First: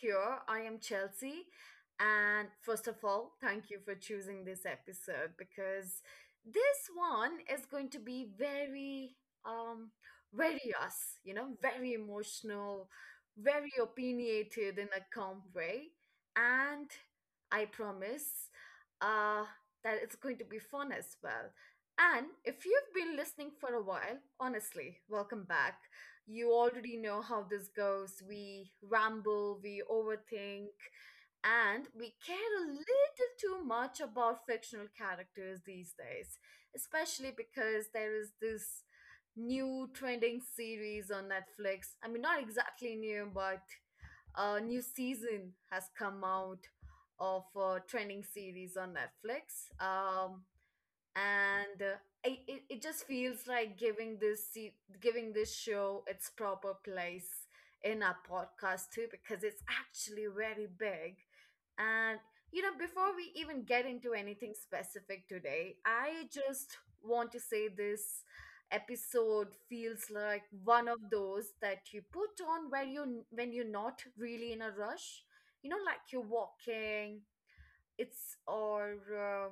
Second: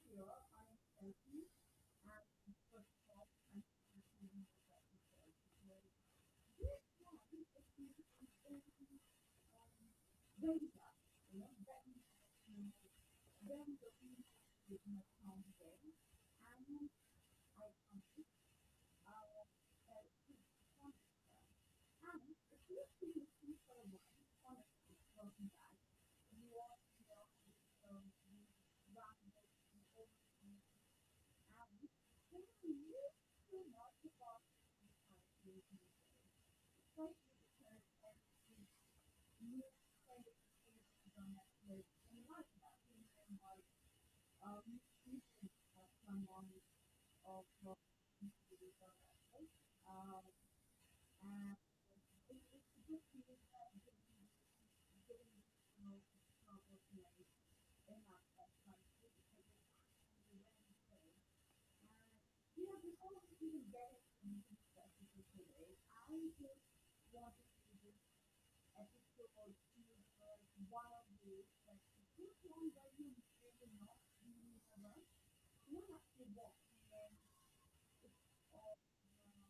here, I am Chelsea and first of all, thank you for choosing this episode because this one is going to be very um very us, you know, very emotional, very opinionated in a calm way and I promise uh that it's going to be fun as well. And if you've been listening for a while, honestly, welcome back. You already know how this goes. We ramble, we overthink, and we care a little too much about fictional characters these days, especially because there is this new trending series on Netflix. I mean, not exactly new, but a new season has come out of a trending series on Netflix. And uh, it just feels like giving giving this show its proper place in our podcast too because it's actually very big and you know before we even get into anything specific today I just want to say this episode feels like one of those that you put on where you when you're not really in a rush, you know, like you're walking it's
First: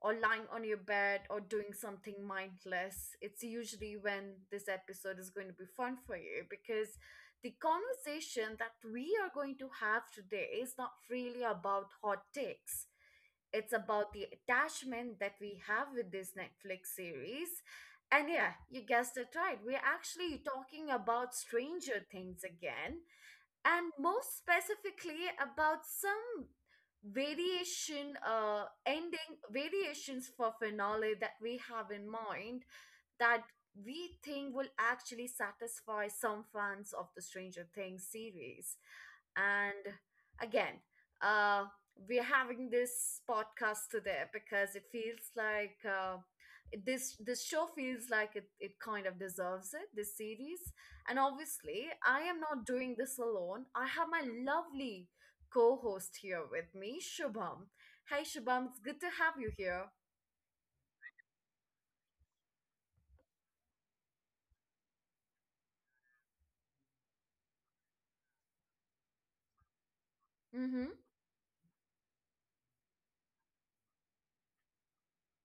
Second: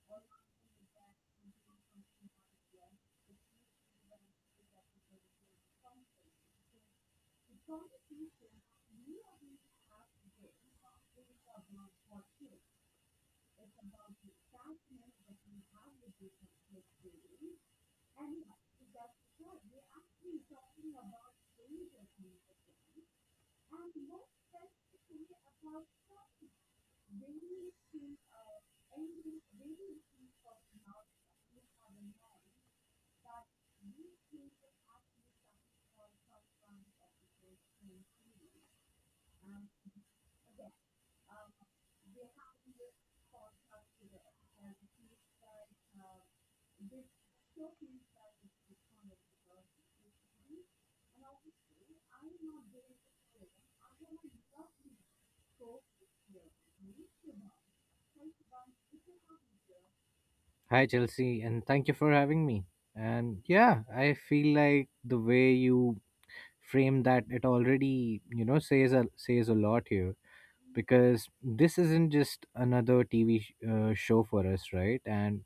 or lying on your bed or doing something mindless. It's usually when this episode is going to be fun for you because the conversation that we are going to have today is not really about hot takes. It's about the attachment that we have with this Netflix series. And yeah, you guessed it right, we're actually talking about Stranger Things again and more specifically about some variation ending variations for finale that we have in mind that we think will actually satisfy some fans of the Stranger Things series. And again, uh we're having this podcast today because it feels like this show feels like it kind of deserves it, this series. And obviously, I am not doing this alone. I have my lovely co host here with me, Shubham. Hey, Shubham, it's good to have you here. Hi, Chelsea, and thank you for having me. And yeah, I feel like the way you frame that it already, says a says a lot here Mm-hmm. because this isn't just another TV show for us, right? And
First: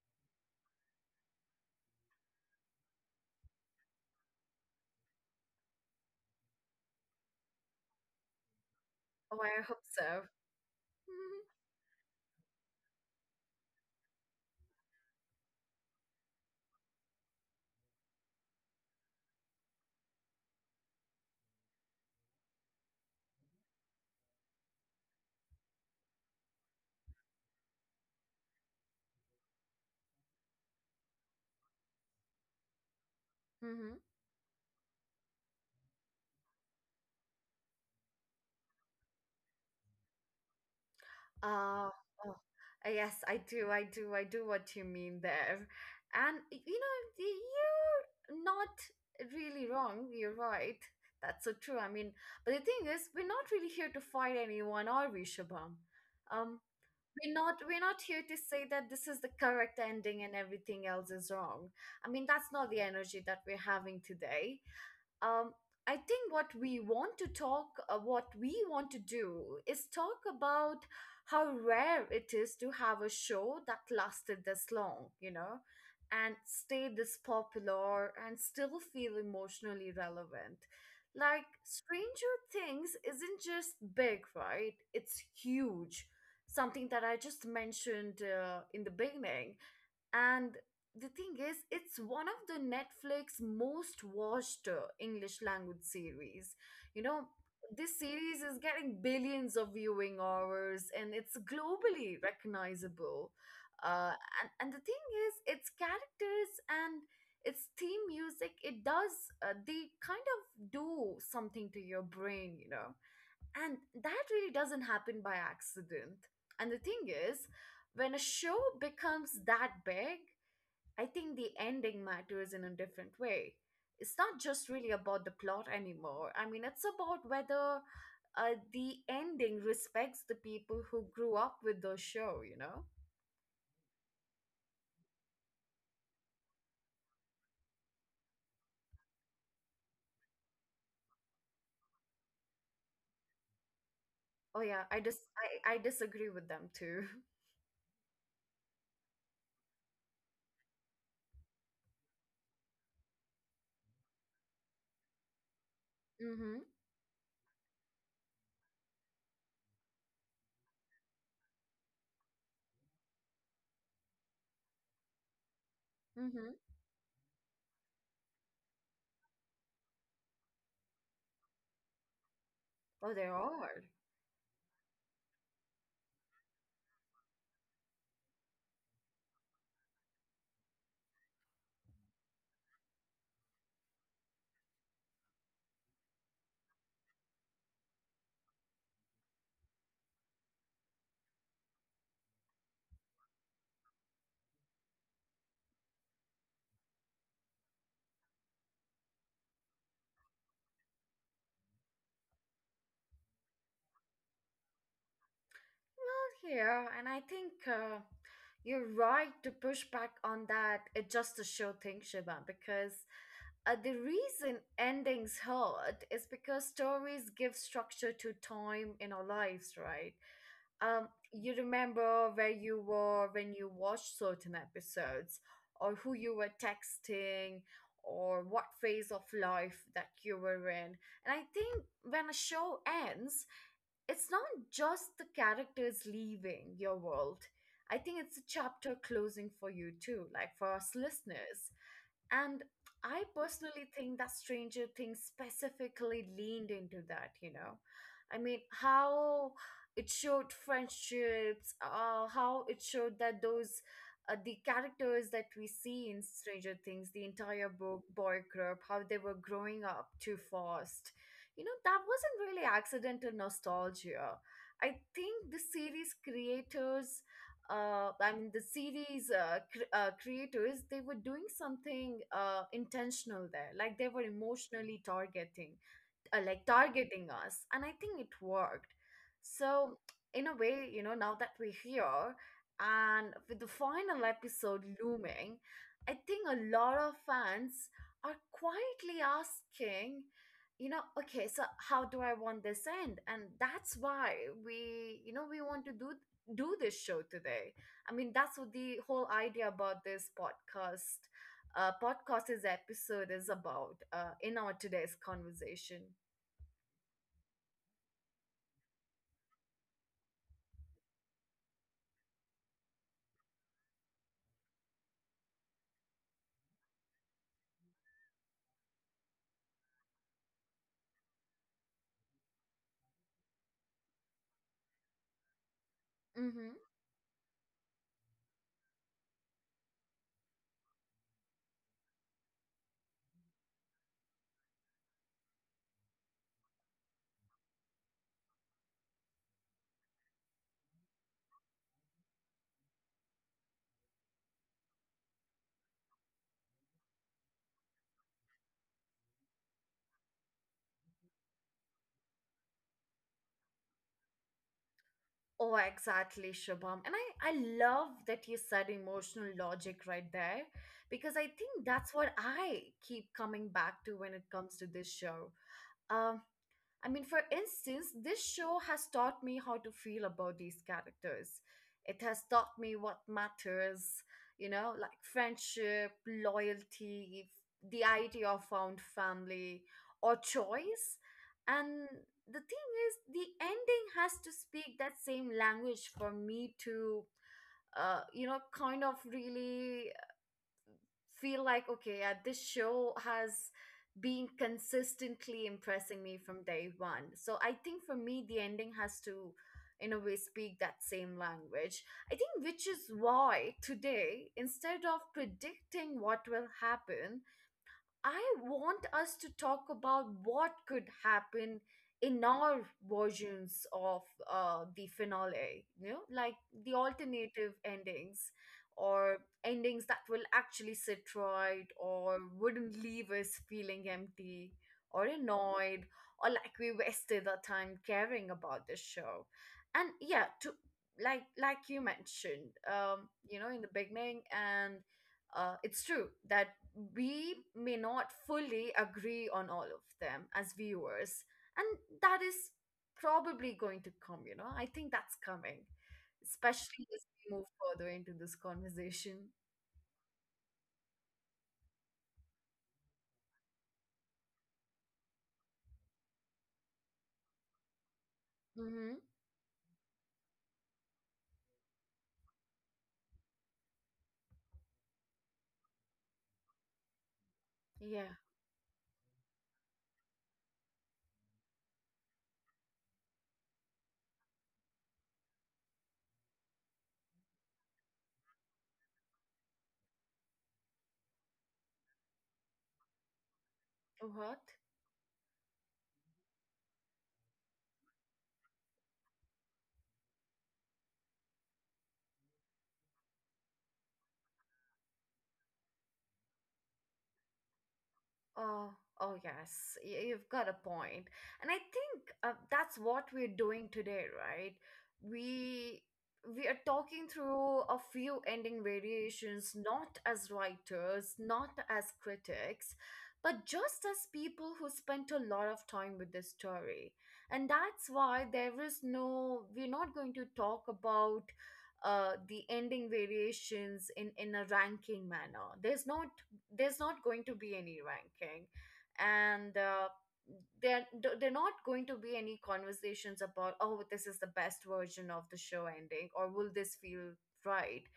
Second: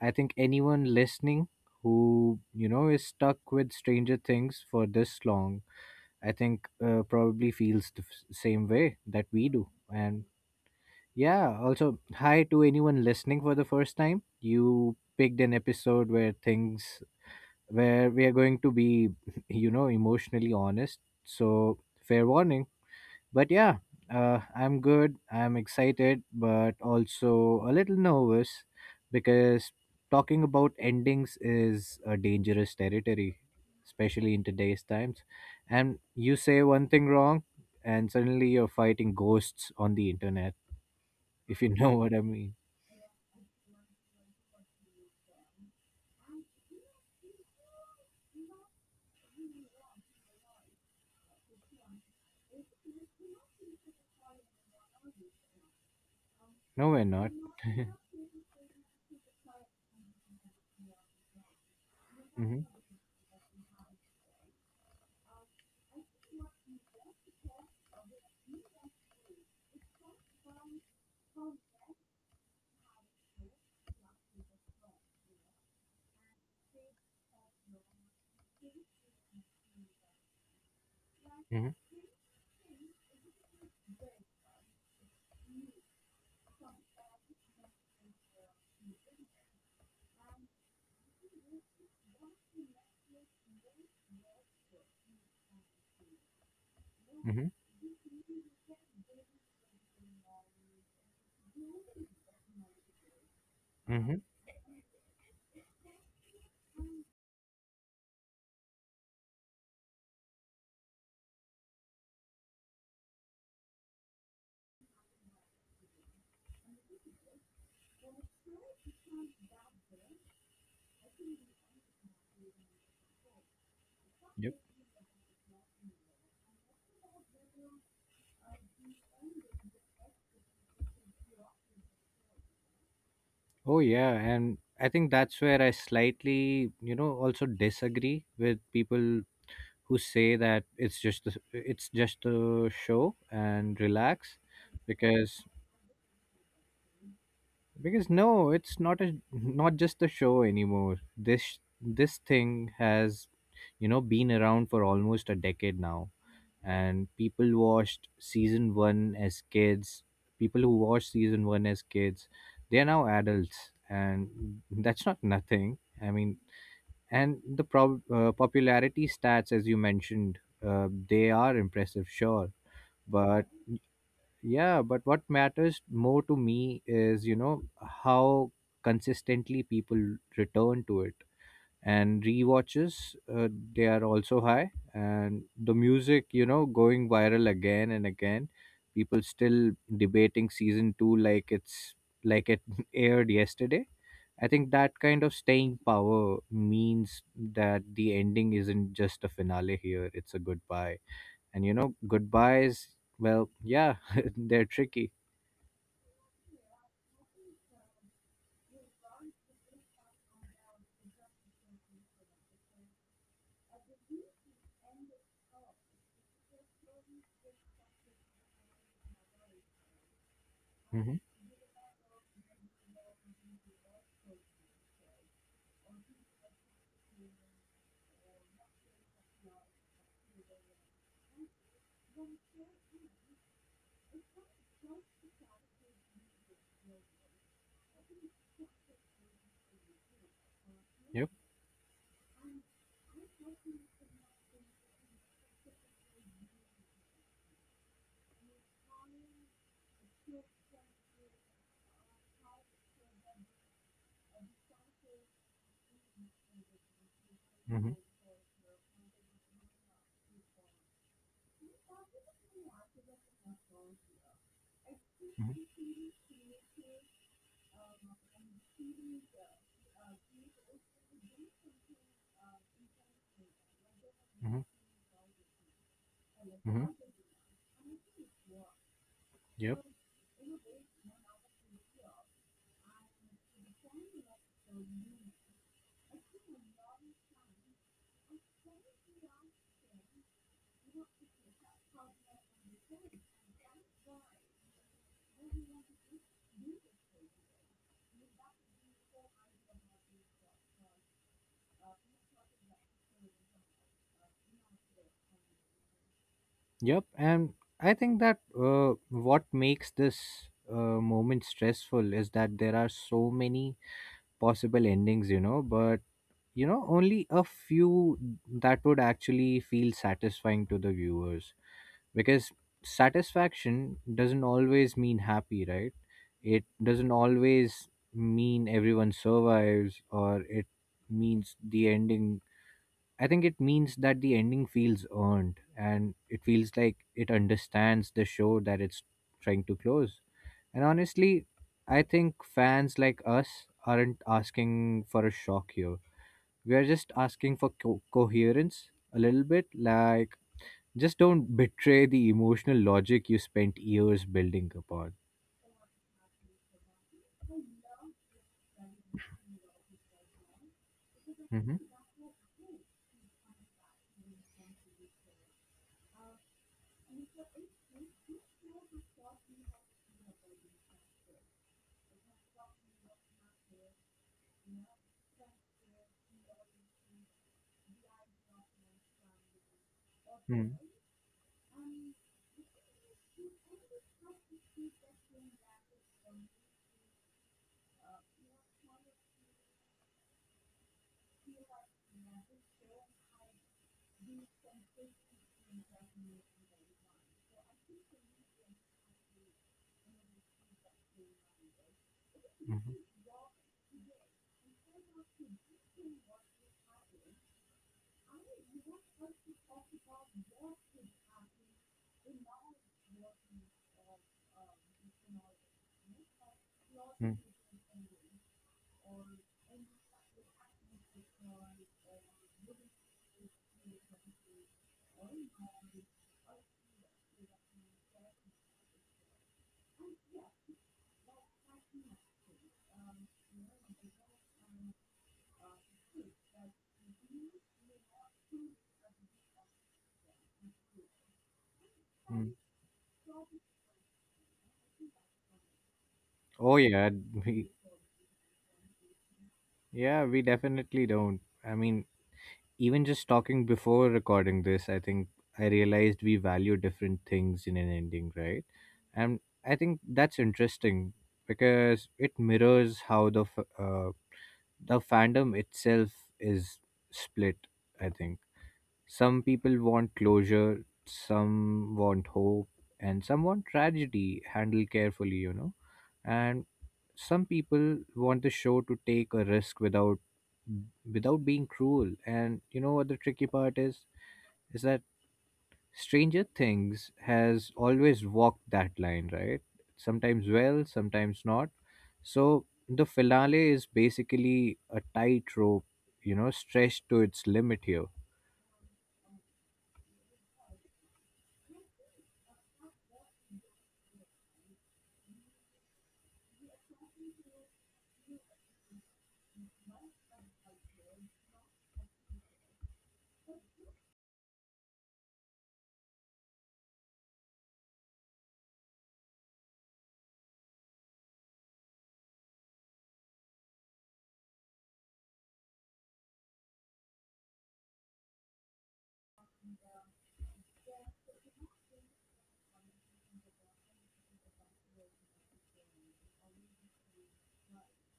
I think anyone listening who, you know, is stuck with Stranger Things for this long, I think probably feels the same way that Oh, we I do. hope so. And yeah, Mm-hmm. also, hi to anyone listening for the first time. You picked an episode where where we are going to be, you know, emotionally honest. So, fair warning. But yeah, I'm good. I'm excited, but also a little nervous because talking about endings is a dangerous territory, Mm-hmm. especially in today's times. And you say one thing wrong, and suddenly you're fighting ghosts on the internet, if you Uh, know what I oh, mean. Yes, I do. I do. I do what you mean there. And, you know, you're not really wrong. You're right. That's so true. I mean, but the thing is, we're not really here to fight anyone, are we, Shubham? Um, No, we're not. We're not here to say that this is the correct ending and everything else is wrong. I mean, that's Hmm. not the energy that we're having today. um, I think what we want to what we want to do is talk about how rare it is to have a show that lasted this long, you know, and stay this popular and still feel emotionally relevant. Like, Hmm. Stranger Things isn't just big, right? It's huge. Something that I just mentioned in the beginning. And the thing is, it's one of the Netflix most watched English language series. You know, Hmm. this series is getting billions of viewing hours and it's globally recognizable. Uh, Hmm. and the thing is, its characters and its theme music, they kind of do something to your brain, you know. And that really doesn't happen by accident. And the thing is, when a show becomes that big, I think the ending matters in a different way. It's not Yep. just really about the plot anymore. I mean, it's about whether the ending respects the people who grew up with the show, you know? Oh, yeah. And I think that's where I slightly, you know, also disagree with people who say that it's just a show and relax Oh yeah, I dis because I disagree with them too. because no it's not a not just a show anymore. This thing has, you know, been around for almost a decade now, Mm-hmm. and people watched season 1 as kids people Who watched season 1 as kids, they are now adults, and that's not nothing. I mean, Mm-hmm. and the popularity stats, as you mentioned, they are impressive, sure, Oh, there but are. yeah but what matters more to me is, you know, how consistently people return to it. And rewatches, they are also high, and the music, you know, going viral again and again, people still debating season 2 like it aired yesterday. I think that kind of staying power means that the ending isn't just a finale here, it's a goodbye. And you know goodbyes, well, yeah, they're tricky. Yeah, and I think you're right to push back on that. It's just a show thing, Shiva, because the reason endings hurt is because stories give structure to time in our lives, right? Hmm. You remember where you were when you watched certain episodes, or who you were texting, or what phase of life that you were in. And I think when a show ends, it's not just the characters leaving your world. I think it's a chapter closing for you too, like for us Yep. listeners. And I personally think that Stranger Things specifically leaned into that, you know. I mean, how it showed how it showed that the characters that we see in Stranger Things, the entire Hmm. Boy group, how they were growing up too fast. You know, that wasn't really accidental nostalgia. I think Hmm. the series creators I mean, the series creators, they were doing something intentional there. Like they were Hmm. emotionally Hmm. targeting us, and I think it worked. Yep. So in a way, you know, now that we're here and with the final episode looming, I think a lot of fans are quietly asking, you know, okay, so how do I want this end? And that's why we you know we want to do this show today. I mean, that's what the whole idea about this podcast podcast is episode is about, in our today's conversation. Yep, and I think that what makes this moment stressful is that there are so many possible endings, you know, but you know, only a few that would actually feel satisfying to the viewers because satisfaction doesn't always mean happy, right? Mm-hmm. It doesn't always mean everyone survives, or it means the ending, I think it means that the ending feels earned and it feels like it understands the show that it's trying to close. And honestly, I think fans like us aren't asking for a shock here. We are just asking for coherence a little bit. Like, just don't betray the emotional logic you spent years building upon. Oh, exactly, Shubham. And I love that you said emotional logic right there because I think Mm-hmm. that's what I keep coming back to when it comes to this show. Um. I mean, for instance, this show has taught me how to feel about these characters. It has taught me what matters, you know, like friendship, loyalty, the idea of found family, or Hmm. choice. And the thing is, the ending has to speak that same language for me to, you know, kind of really feel like okay, yeah, this show has been consistently impressing me from day one. So I think for me the ending has to in a way speak that same language, I think, which Mhm. is why today instead of predicting what will happen, I want us to talk about what could happen in our versions of the finale, you know, like the Mm. alternative endings or endings that will actually sit right or wouldn't leave us feeling empty or annoyed or like we wasted our time caring about this show. And yeah, to like you mentioned, you know, in the beginning, and it's true that we may not fully agree on all of them as viewers, and that Mm. is probably going to come, you know, I think that's coming, Oh especially yeah, as we move we further into this conversation. yeah, we definitely don't. I mean, even just talking before recording this, I think I realized we value different things in an ending, right? Mm-hmm. And I think that's interesting because it mirrors how the the fandom itself is split. I Yeah. think. Some people want closure, some want hope, and some want tragedy handled carefully, you know. And some people want the show to take a risk without being cruel. And you know what the tricky part is? What? Is that Stranger Things has always walked that line, right? Sometimes well, sometimes not. So the finale is basically a tightrope, you know, stretched to its limit here. Oh, oh yes, you've got a point. And I think that's what we're doing today, right? We we are talking through a few ending variations, not as writers, not as critics, but just as people who spent a lot of time with the story. And that's why there is no, we're not going to talk about the ending variations in a ranking manner. There's not going to be any ranking, and there not going to be any conversations about oh, this is the best version of the show ending or will this feel right.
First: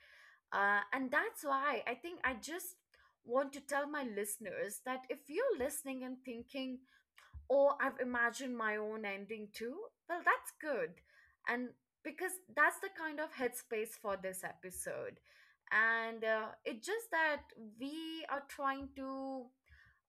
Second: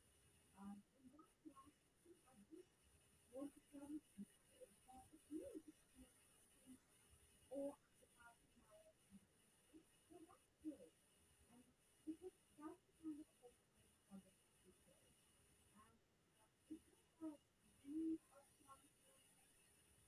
And that's why I think I just want to tell my listeners that if you're listening and thinking or I've imagined my own ending too, well, that's good. And because that's the kind of headspace for this episode. And it's just that we are trying to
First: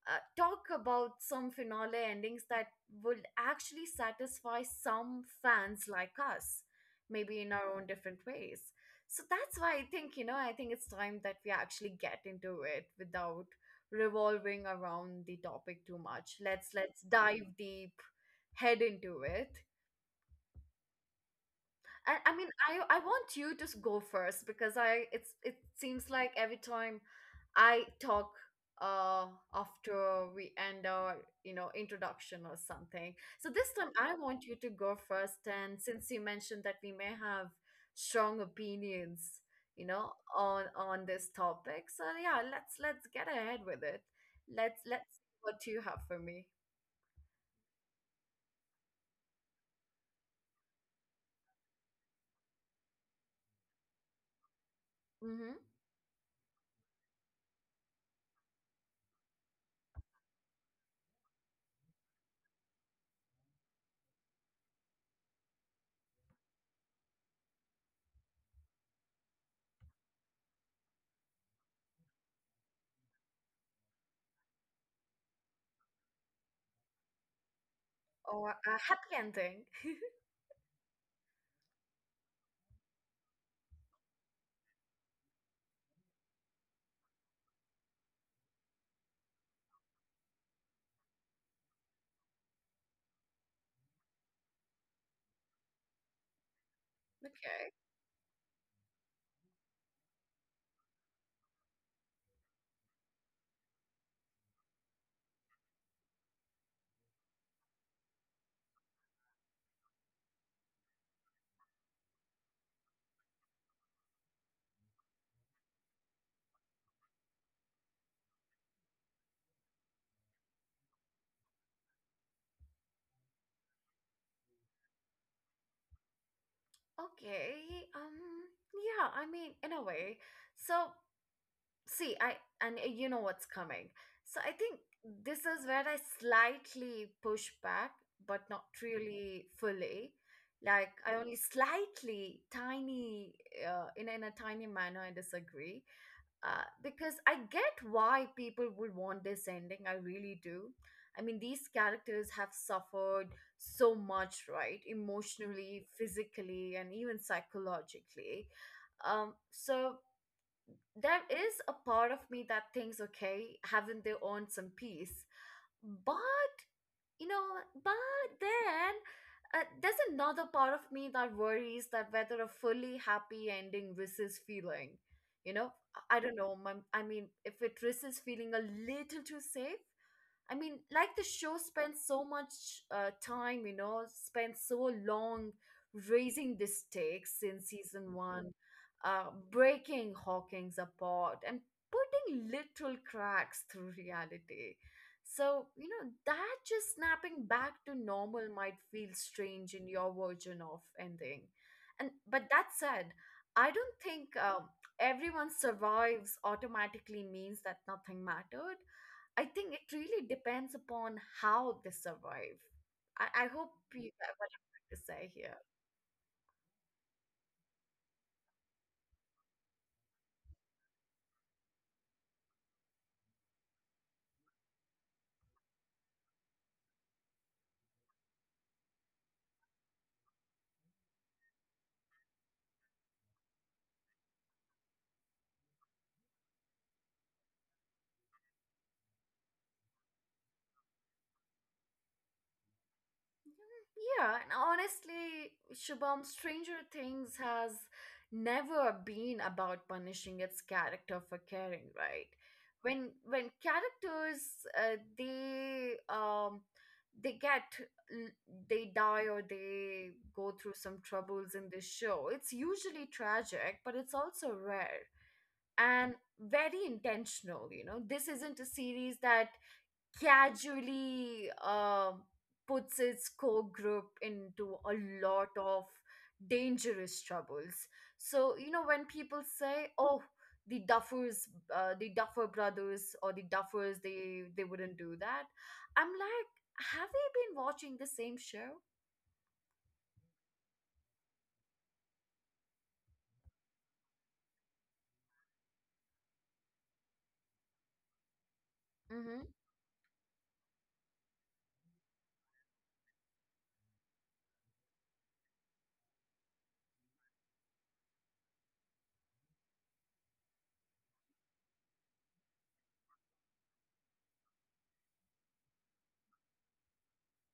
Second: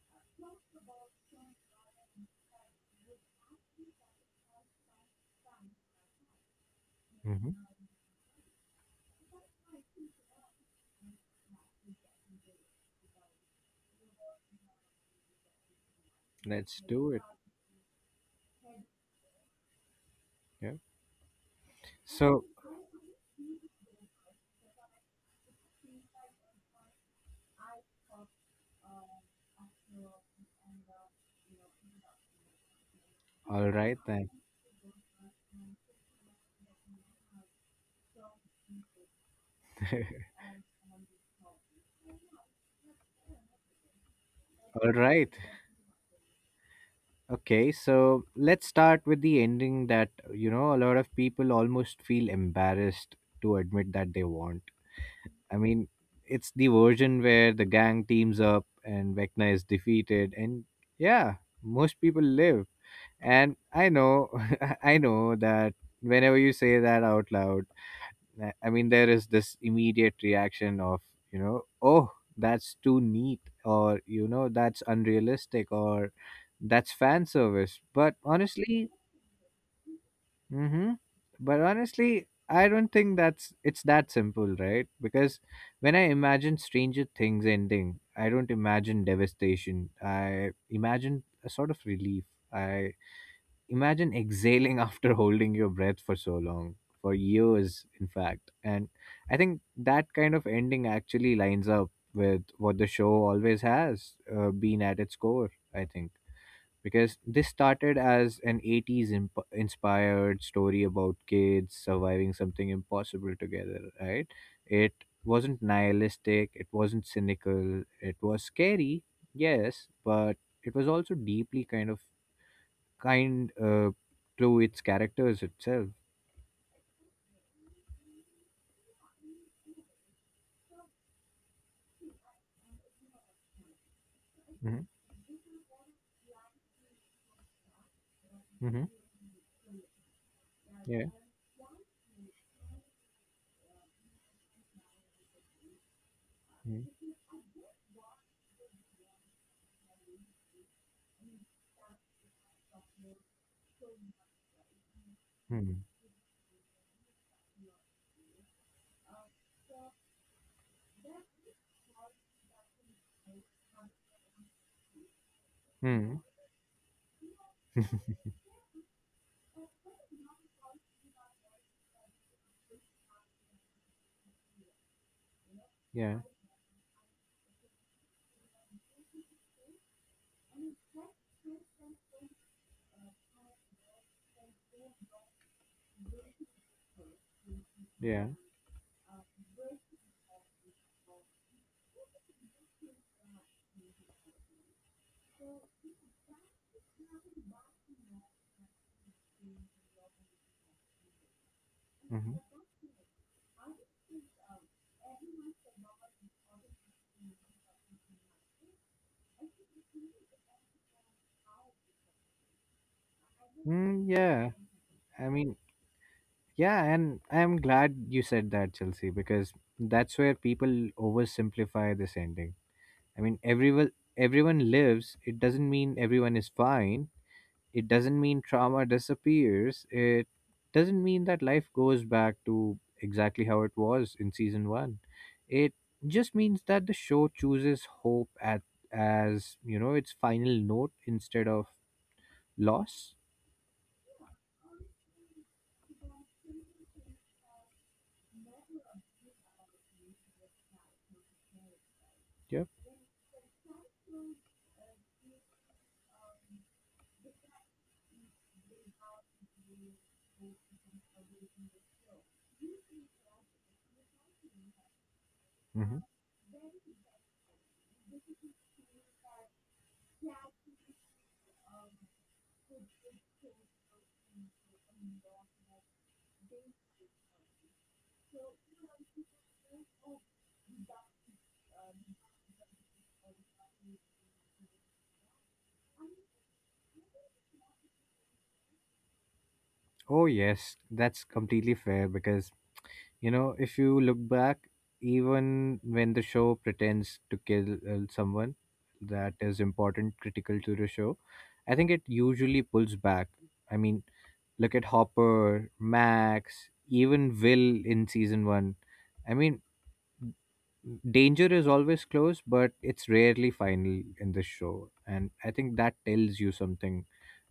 talk about some finale endings that would actually satisfy some fans like us, maybe in Hmm. our own different ways. So that's why I think, you know, I think it's time that we actually get into it without revolving around the topic too much. Let's Let's let's do it. dive deep, head into it. Yeah. And I So mean, I want you to go first because I it's it seems like every time I talk uh after we end our, you know, introduction or something. So all this time right I then. want you to go first, and since you mentioned that we may have strong opinions, you know, on this topic. So yeah, let's get ahead with it. All Let's right. see what you have for me. Okay. So let's start with the ending that, you know, a lot of people almost feel embarrassed to admit that they want. Mm-hmm. I mean, it's the version where the gang teams up and Vecna is defeated, and yeah, most people live. And I know, I know that whenever you say that out loud, I mean, there is this immediate reaction of, you know, oh, that's too neat, or, you know, that's unrealistic, or that's fan service. But Or a honestly, happy ending. mm-hmm. But honestly, I don't think that's, it's that simple, right? Because when I imagine Stranger Things ending, I don't imagine devastation. I imagine a sort of relief. I imagine exhaling after holding your breath for so long, for Okay. years, in fact. And I think that kind of ending actually lines up with what the show always has been at its core, I think, because this started as an 80s inspired story about kids surviving something impossible together, right? It wasn't nihilistic, it wasn't cynical, it was scary, yes, but it was also deeply kind to its characters itself. Okay. Yeah. I mean, in a way. So see, I and you know what's coming. So I think Hmm. this is where I slightly push back, but not Hmm. really fully. Like Yeah. I only slightly, tiny, in a tiny manner, I disagree because I get why people would want this ending. I really do. I mean, these characters have suffered so much, right? Mm-hmm. Emotionally, physically, and even psychologically. So there is a part of me that thinks, okay, haven't they earned some peace? Hmm. But you know, but then there's another part of me that worries that whether a fully happy ending risks feeling, you know, Yeah. I don't know. I mean, if it risks feeling a little too safe. I mean, like the show spends so much time, spent so long raising the stakes in season Yeah. one, uh, breaking Hawkins apart and putting little cracks through reality. So, you know, that just snapping back to normal might feel strange in your version of ending. And Hmm. but that said, I don't think everyone survives automatically means that nothing mattered. I think it really depends upon how they survive. I hope you Mm, get what yeah, I'm trying to say I here. mean, yeah, and I'm glad you said that, Chelsea, because that's where people oversimplify this ending. I mean, everyone lives. It doesn't mean everyone is fine. It doesn't mean trauma disappears. It doesn't mean that life goes back to exactly how it was in season 1. It just means that the show chooses hope at, as, you know, its final note instead of loss. Yeah, and honestly, Shubham, Stranger Things has never been about punishing its character for caring, right? Yeah. When characters, uh, they um they get l- they die or they go through some troubles in this show. It's usually tragic, but it's also rare. Hmm. And very intentional, you know, this isn't a series that casually puts its core group into a lot of dangerous troubles. So, you know, when people say, oh, the duffers, the duffer brothers, or the duffers, they wouldn't do that. I'm like, have we been watching the same show? Oh yes, that's completely fair because, you know, if you look back, even when the show pretends to kill someone that Mm-hmm. is important, critical to the show, I think it usually pulls back. I mean, look at Hopper, Max, even Will in season one. I mean, danger is always close but it's rarely final in the show, and I think that tells you something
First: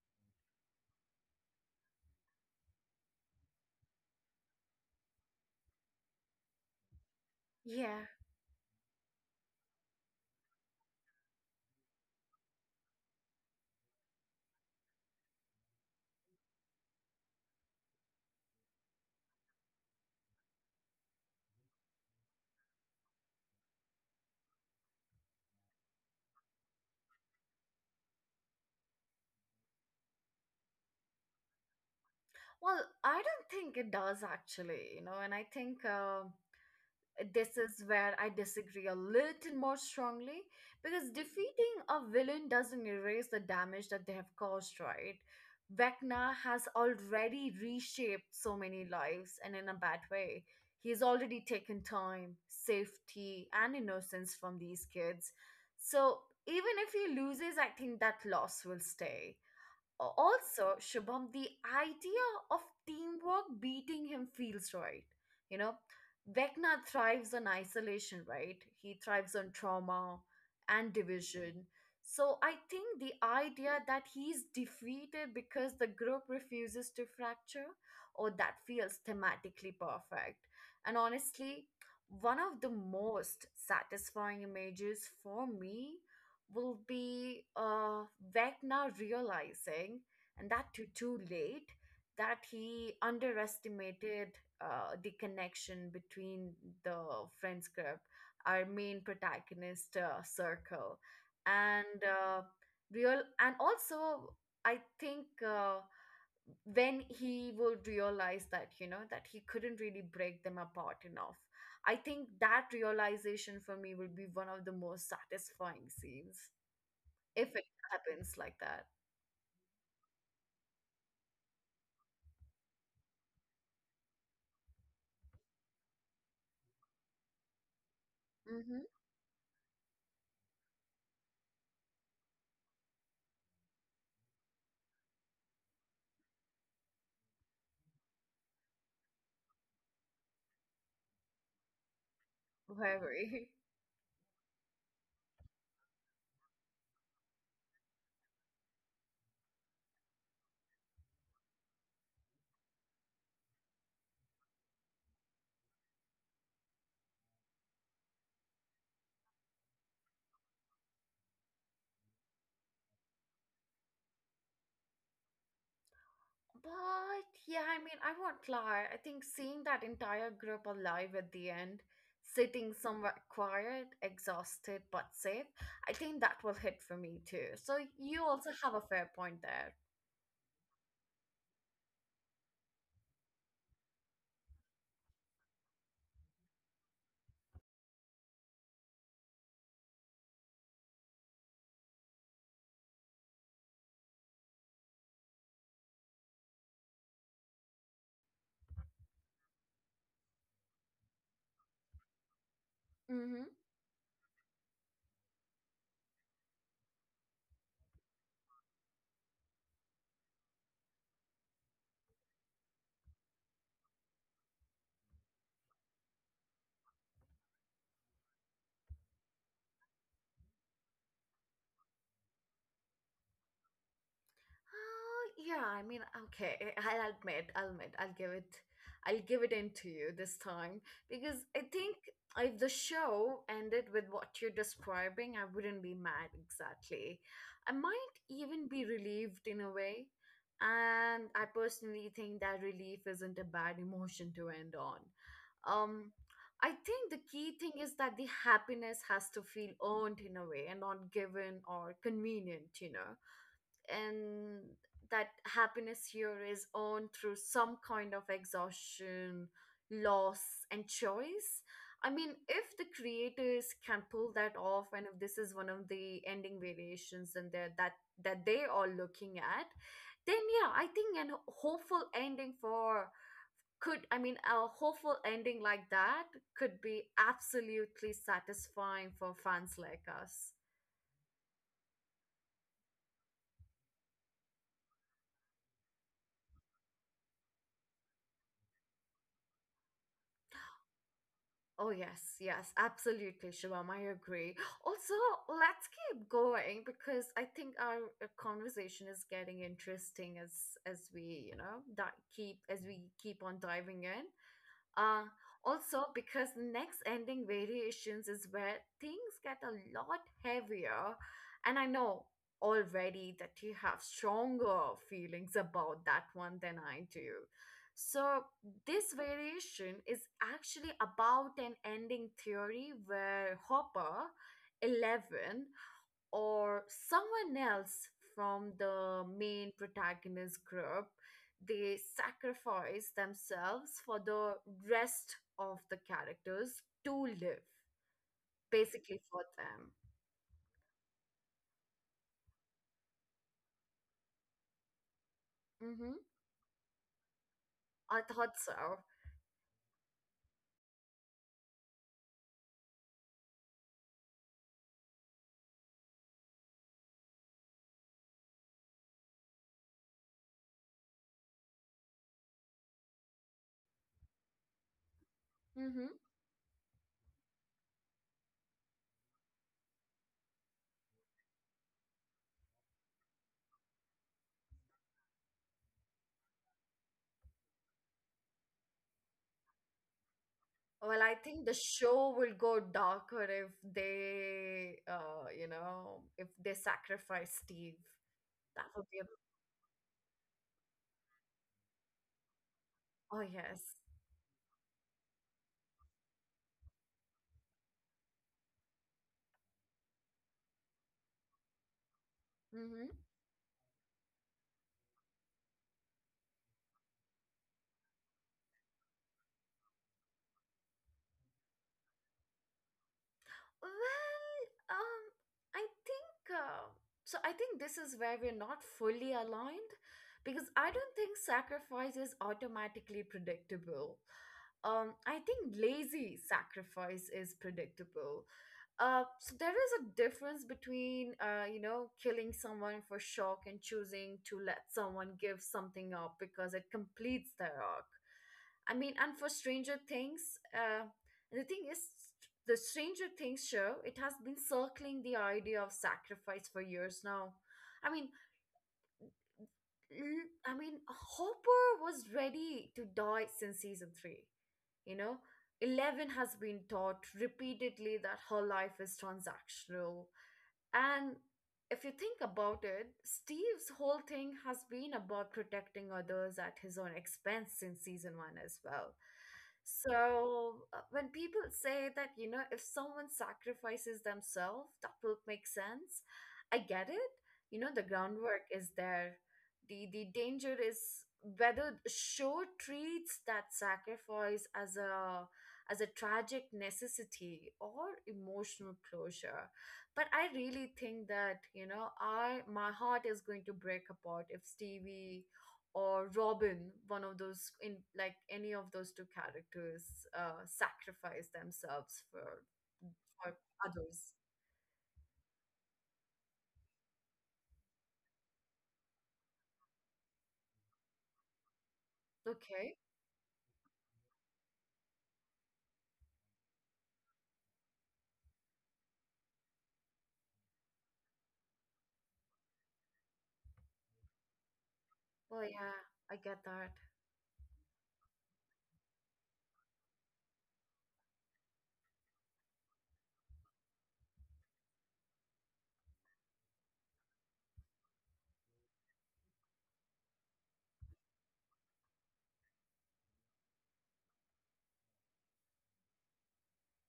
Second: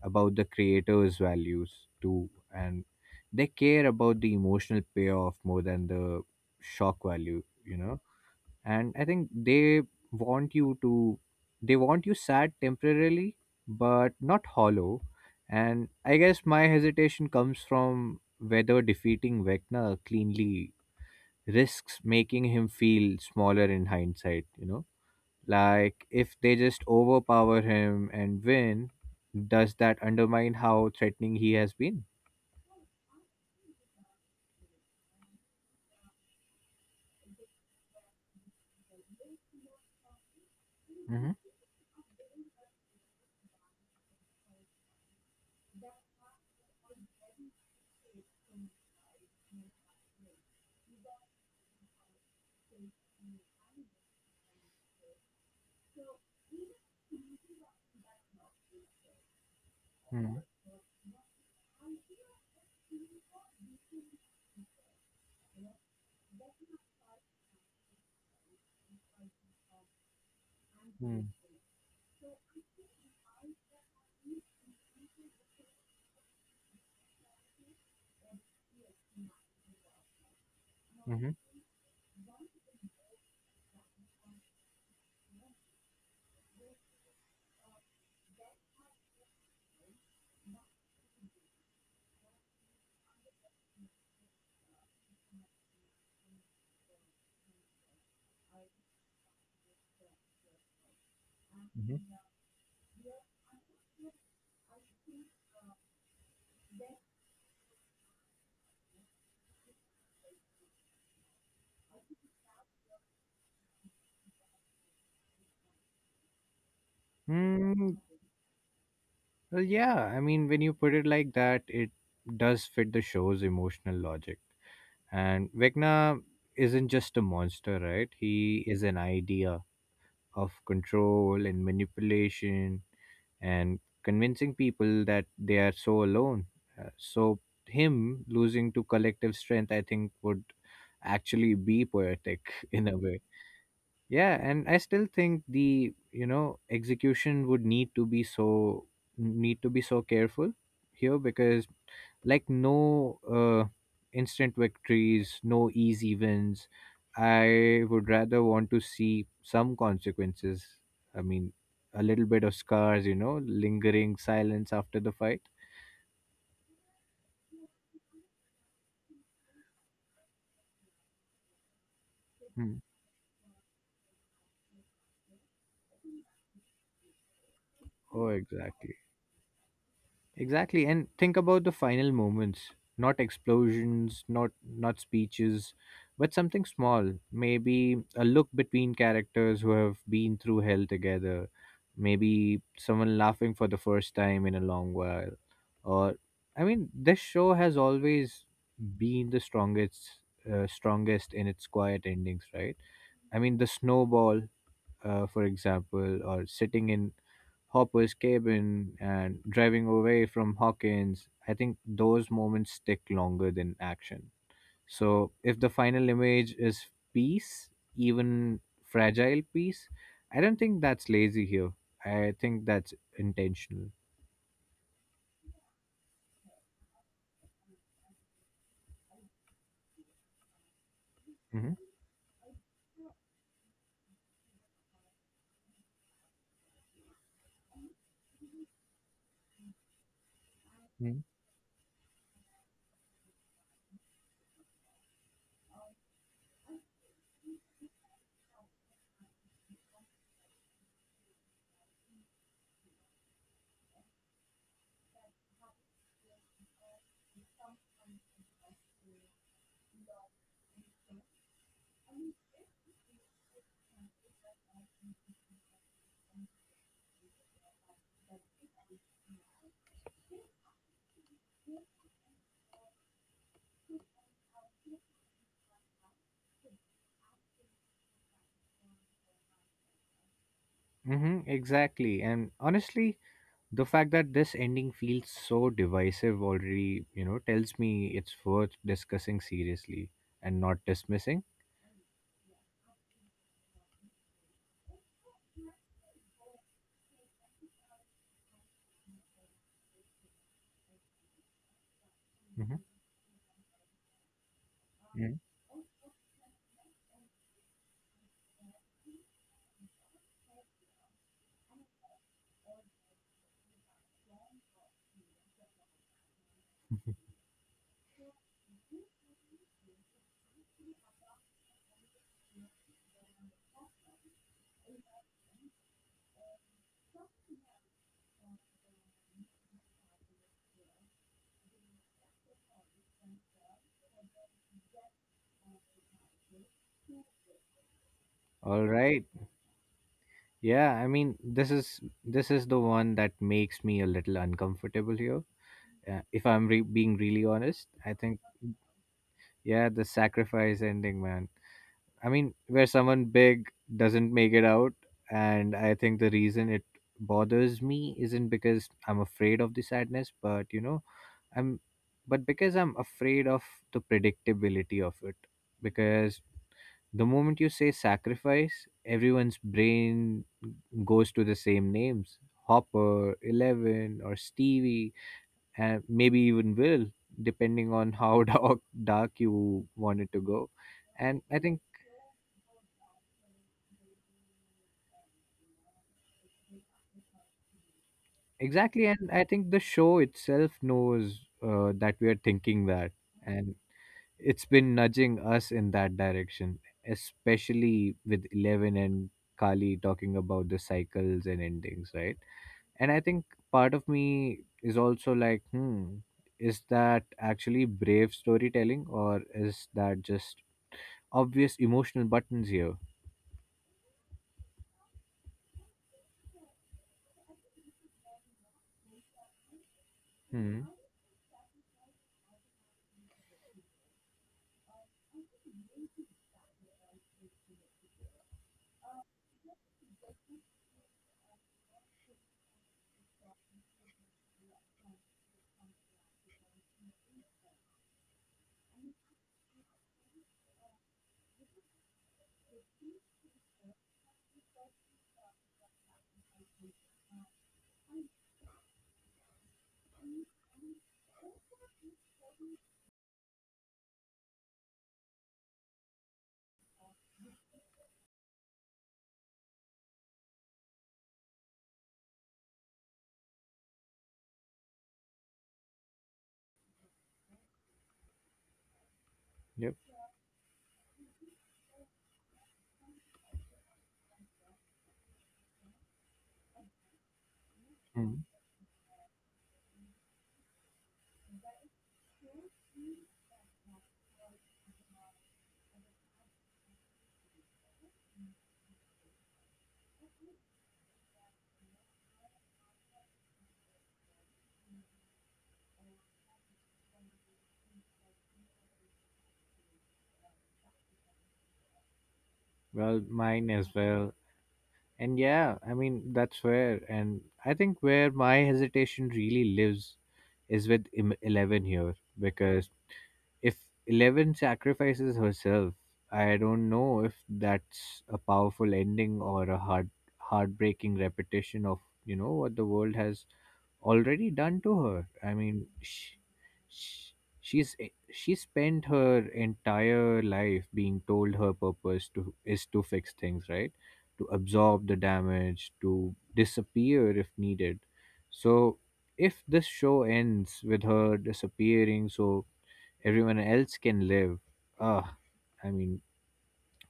about the creator's values too. And they care about the emotional payoff more than the shock value, you know. Yeah. And I think they want you to they want you sad temporarily but not hollow. And I guess my hesitation comes from whether defeating Vecna cleanly risks making him feel smaller in hindsight, you know? Like if they just overpower him and win, does that undermine how threatening he has been? Well, I don't think it does, actually. You know, and I think this is where I disagree a little more strongly, because Hmm. defeating a villain doesn't erase the damage that they have caused, right? Vecna has already reshaped so many lives, and in a bad way. He's already taken time, safety, and innocence from these kids. So even if he loses, I think that loss will stay. Hmm. Also, Shubham, the idea of teamwork beating him feels right. You know, Vecna thrives on isolation, right? He thrives on trauma and Hmm. division. So I think the idea that he's defeated because the group refuses to fracture, or that, feels thematically perfect. And Hmm. honestly, one of the most satisfying images for me will be Vecna realizing, and that too, too late, that he underestimated the connection between the friends group, our main protagonist circle, and Hmm. Real, and also I think when he will realize, that you know, that he couldn't really break them apart enough. I think that realization for me will be one of the most satisfying scenes, if it Mm, happens like that. well, yeah, I mean, when you put it like that, it does fit the show's emotional logic. And Vecna isn't just a monster, right? He Mm-hmm. is an idea, of control and manipulation and convincing people that they are so alone. So, him losing to collective strength, I think, would actually be poetic in a way. Very. Yeah, and I still think the, you know, execution would need to be so careful here because like no instant victories, no easy wins. I would rather want to see some consequences. I mean, a little bit of scars, you know, lingering silence after the fight. But yeah, I mean, I won't lie. I think seeing that entire group alive at the end, sitting Hmm. somewhat quiet, exhausted, but safe, I think that will hit for me too. So you Oh, also have a exactly. fair point there. Exactly, and think about the final moments. Not explosions, not speeches, but something small. Maybe a look between characters who have been through hell together. Maybe someone laughing for the first time in a long while. Or, I mean, this show has always been the strongest in its quiet endings, right? I Mm-hmm. mean, the snowball, for example, or sitting in Hopper's cabin and driving away from Hawkins, I think those moments stick longer than action. So, if the final image is peace, even fragile peace, I don't think that's lazy here. I think that's intentional. Yeah, I mean, okay, I'll admit, I'll give it in to you this time, because I Hmm. think if the show ended with what you're describing, I wouldn't be mad exactly. I might even be relieved in a way, Mhm. and I personally think that relief isn't a bad emotion to end on. Um, I think the key thing is that the happiness has to feel earned in a way and not given or convenient, you know, and that happiness here is earned through some kind of exhaustion, loss, and choice. I mean, if the creators can pull that off, and if this is one of the ending variations and that they are looking at, then yeah, I think an hopeful ending for could I mean, a hopeful ending like that could be absolutely satisfying for fans like us. Mm-hmm, exactly. And honestly, the fact that this ending feels so divisive already, you know, tells me it's worth discussing seriously and not dismissing. Oh, yes, yes, absolutely, Shivam. I agree. Also, let's keep going because I think our conversation is getting interesting, as we, you know, di- keep Mhm. as we keep on diving in. Uh, Yeah. Also, because the next ending variations is where things get a lot heavier, and I know already that you have stronger feelings about that one than I do. So, this variation is actually about an ending theory where Hopper, Eleven, or someone else from the main protagonist group, they sacrifice themselves for the rest of the characters to live, All basically right. for them. Yeah, I mean, this is the one that makes me a little uncomfortable here. Mm-hmm. If I'm being really honest, I I think thought so. yeah, the sacrifice ending, man. I mean, where someone big doesn't make it out, and I think the reason it bothers me isn't because I'm afraid of the sadness, but you know, I'm but because I'm afraid of the predictability of it. Mm-hmm. Because the moment you say sacrifice, everyone's brain goes to the same names: Hopper, Eleven, or Stevie, and maybe even Will, depending on how dark you want it to go. Well, I And I think the think, show will go darker if they sacrifice Steve. That would exactly, be, and I think the show itself knows that we are thinking that. oh, yes. And it's been nudging us in that direction, especially with Eleven and Kali talking about the cycles and endings, right? Mm-hmm. And I think part of me is also like, hmm, is that actually brave storytelling or is that just obvious emotional buttons here? Well, um, I think I think this is where we're not fully aligned, because Hmm. I don't think sacrifice is automatically predictable. I think lazy sacrifice is predictable. So there is a difference between you know, killing someone for shock and choosing to let someone give something up because it completes their arc. I mean, and for Stranger Things, the thing is, the Stranger Things show, it has been circling the idea of sacrifice for years now. I mean, Hopper was ready to die since season three. You know, Eleven has been taught repeatedly that her life is transactional, and if you think about it, Steve's whole thing has been about protecting others at his own expense since season one as well. Yep. So when people say that, you know, if someone sacrifices themselves, that will make sense. I get it. You know, the Hmm. groundwork is there. The danger is whether show treats that sacrifice as a tragic necessity or emotional closure. But I really think that, you know, I my heart is going to break apart if Stevie or Robin, one of those, in like any of those two characters, sacrifice themselves for Well, for mine as well. others. And yeah, I mean, that's where, and I think where my hesitation really lives is with Eleven here because Okay, if Eleven sacrifices herself, I don't know if that's a powerful ending or a heartbreaking repetition of, you know, what the world has already done to her. I well, mean, yeah, I get that. she, she's she spent her entire life being told her purpose to is to fix things, right? To absorb the damage, to disappear if needed. So if this show ends with her disappearing, so everyone else can live. Ah, I mean,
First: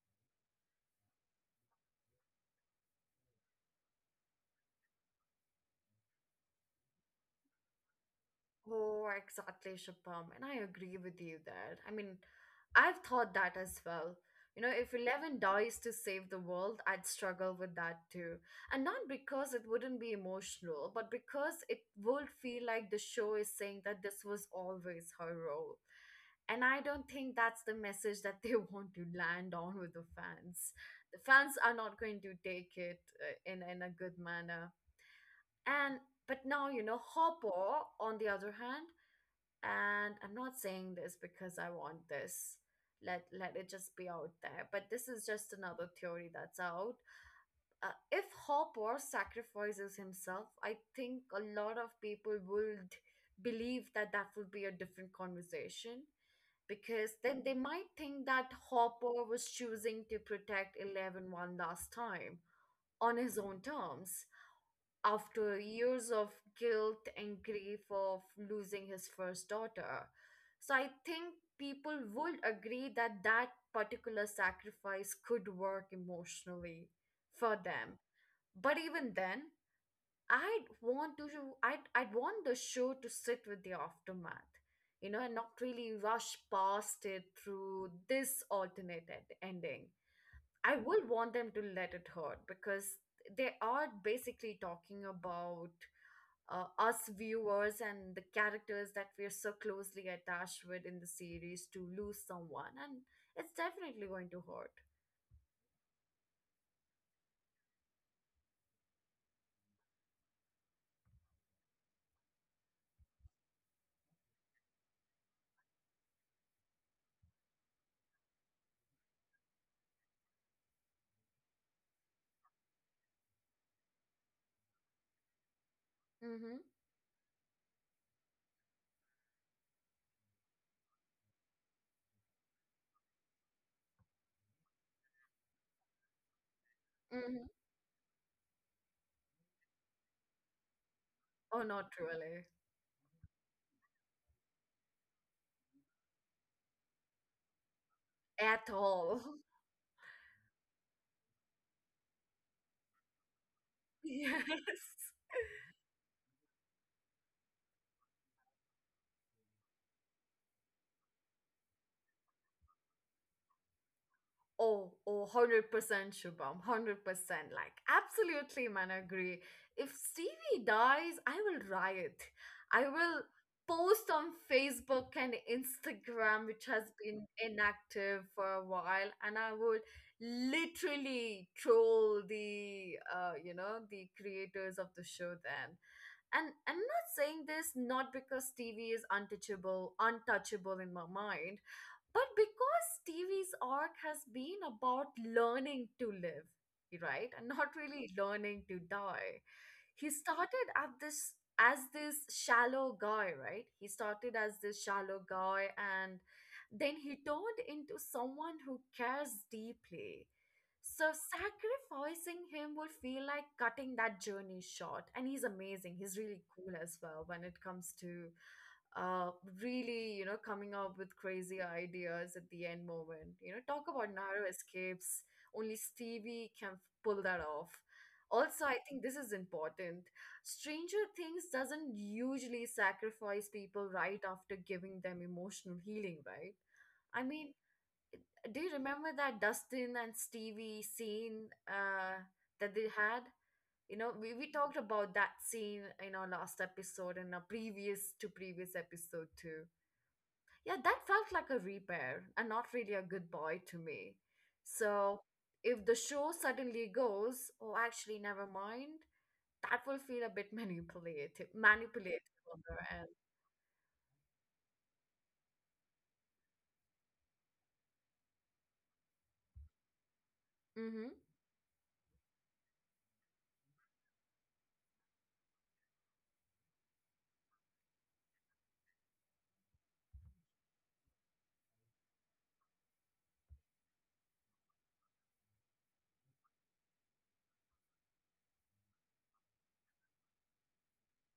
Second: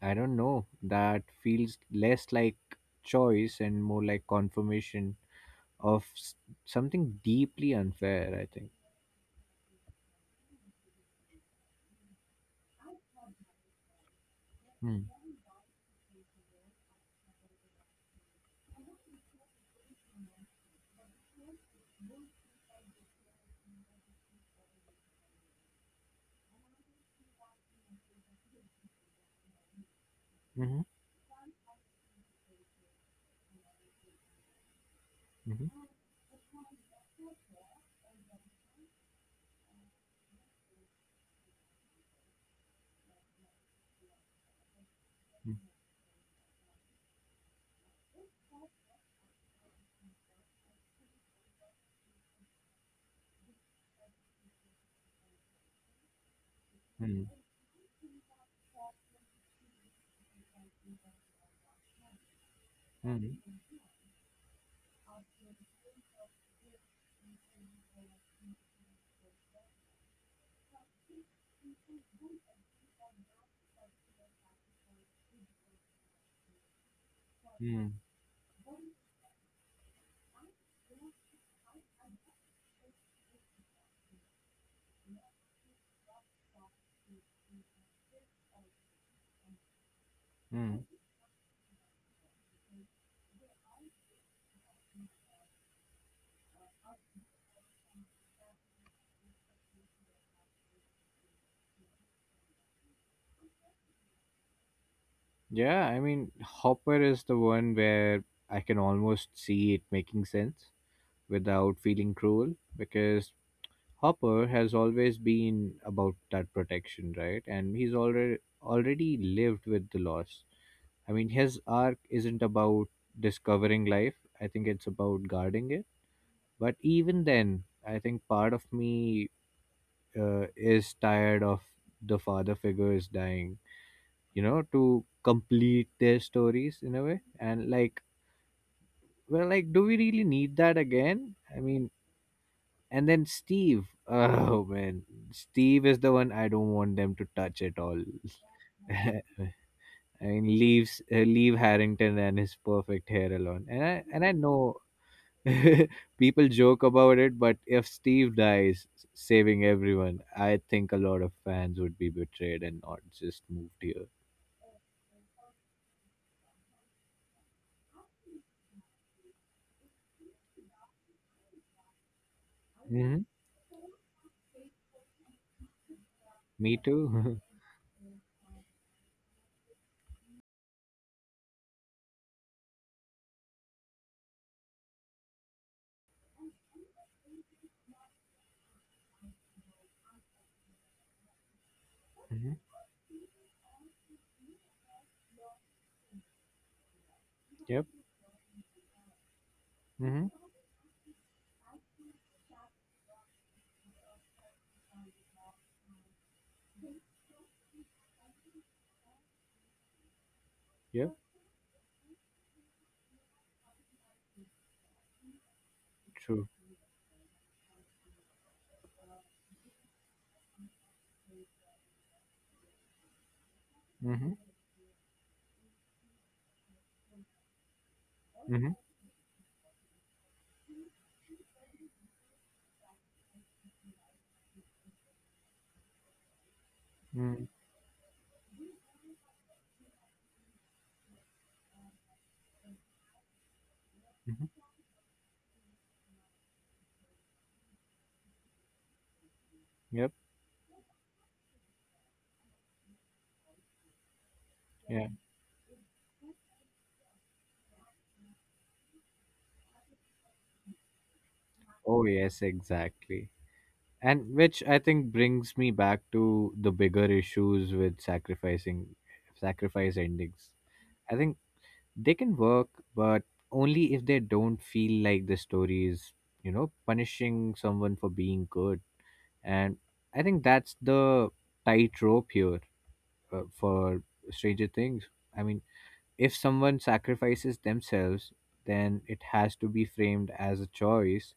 I don't know. That feels less like choice and more like confirmation of something deeply unfair, I think. Oh, exactly, Shubham. And I agree with you there. I mean, I've thought that as well. You know, if Hmm. Eleven dies to save the world, I'd struggle with that too. And not because it wouldn't be emotional, but because it would feel like the show is saying that this was always her role. And I don't think that's the message that they want to land on with the fans. Mm-hmm. The fans are not going to take it in a good manner. Mm-hmm. And but now, you know, Hopper, on the other hand, and I'm not saying this because I want this, let it just be out there, but this is just another theory that's out. If Hopper sacrifices himself, I think a lot of people would believe that that would be a different conversation, because Mm-hmm. then they might think that Hopper was choosing to protect Eleven one last time on his own terms, after years of guilt and grief of losing his first daughter. So I think people would agree that that particular sacrifice could work emotionally for Mm-hmm. them. But even then, I'd want to I'd want the show to sit with the aftermath, you know, and not really rush past it through this alternate ending. I Mm-hmm. will want them to let it hurt because they are basically talking about us viewers and the characters that we're so closely attached with in the series to lose someone, and it's definitely going to hurt. Yeah, I mean, Hopper is the one where I can almost see it making sense without feeling cruel because Hopper has always been about that protection, right? And he's already lived with the loss. I mean, his arc isn't about discovering life. I think it's about guarding it. Mm-hmm. But even then, I think part of me is tired of the father figures dying, to complete their stories in a way. Mm-hmm. And like, well, like, do we really need that again? Oh, not really And then Steve, oh man, Steve is the one I don't want them to touch at all. at all. I mean, leaves leave Harrington and his perfect hair alone. And I know Yes. people joke about it, but if Steve dies, saving everyone, I think a lot of fans would be betrayed and not just moved here. Oh, oh, 100% Shubham, 100%. Like, absolutely, man, agree. If Stevie dies, I will riot. I will hmm post on Facebook and Instagram, which Me has been too. inactive for a while, and I would literally troll the creators of the show then. And I'm not saying this not because Stevie is untouchable, in my mind, but hmm because Stevie's arc has been about learning to live, right? And not Yep. really learning to die. He hmm started at this as this shallow guy, right? He started as this shallow guy, and then he turned into someone who cares deeply. So Yep. sacrificing him would feel like cutting that journey short. And he's amazing. He's really True. cool as well when it comes to uh really, you know, coming up with crazy ideas at the end moment. You know, talk about hmm narrow escapes. Only Stevie can pull that off. Also, I hmm think this is important. Stranger Things doesn't usually sacrifice people right after giving them emotional healing, right? I hmm mean, do you remember that Dustin and Stevie scene that they had? You know, we hmm talked about that scene in our last episode and our previous to previous episode too. Yep. Yeah, that felt like a repair and not really a goodbye to me. Yeah. So if the show suddenly goes, oh, actually, never mind, that will feel a bit manipulative, Oh manipulative yes, on their end. exactly. And which I think brings me back to the bigger issues with sacrificing sacrifice endings. Mm-hmm. I think they can work, but only if they don't feel like the story is, you know, punishing someone for being good. And I think that's the tightrope here, for Stranger Things. I mean, if someone sacrifices themselves, then it has to be framed as a choice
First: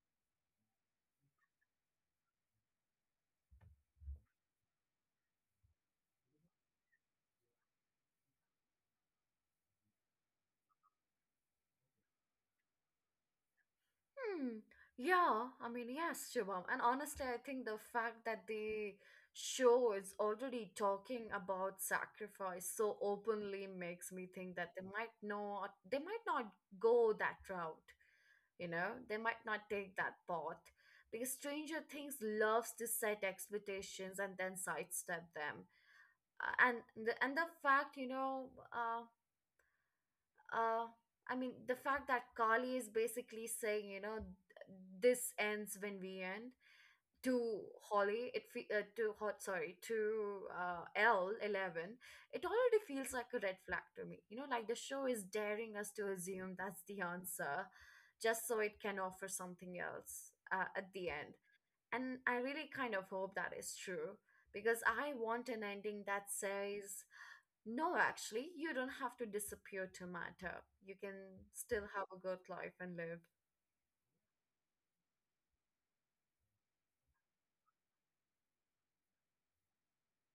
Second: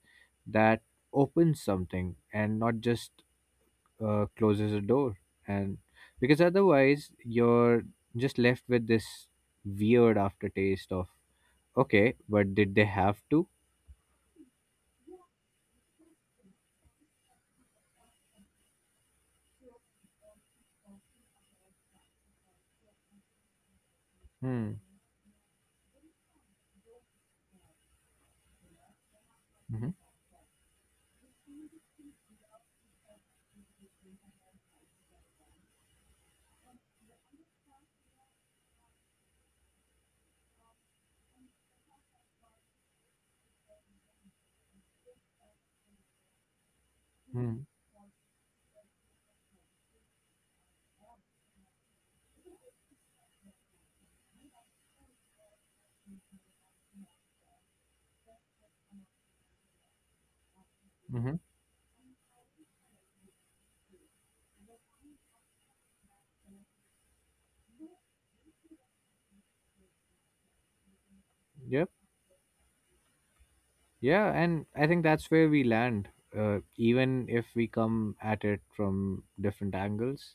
that opens something and not just closes a door. And because otherwise you're just left with this weird aftertaste of okay, but did they have to? Hmm. Yeah, I mean, yes, Shivam. And honestly, I think the fact that the show is already talking about sacrifice so openly makes me think that hmm they might not go that route. You know, they might not hmm take that path because Stranger Things loves to set expectations and then sidestep them. And the fact, you know, uh, uh, I mean, the fact that Carly is basically saying, you know, this ends when we end hmm to Holly — to hot, sorry, to L Eleven, it already feels like a red flag to me. You know, like the show is daring us to assume that's the answer, just so it can offer something else at the end. hmm And I really kind of hope that is true because I want an ending that says no, actually, you don't have to disappear to matter. You can still yep. have a good life and live. Yeah, and I think that's where we land, even if we come at it from different angles.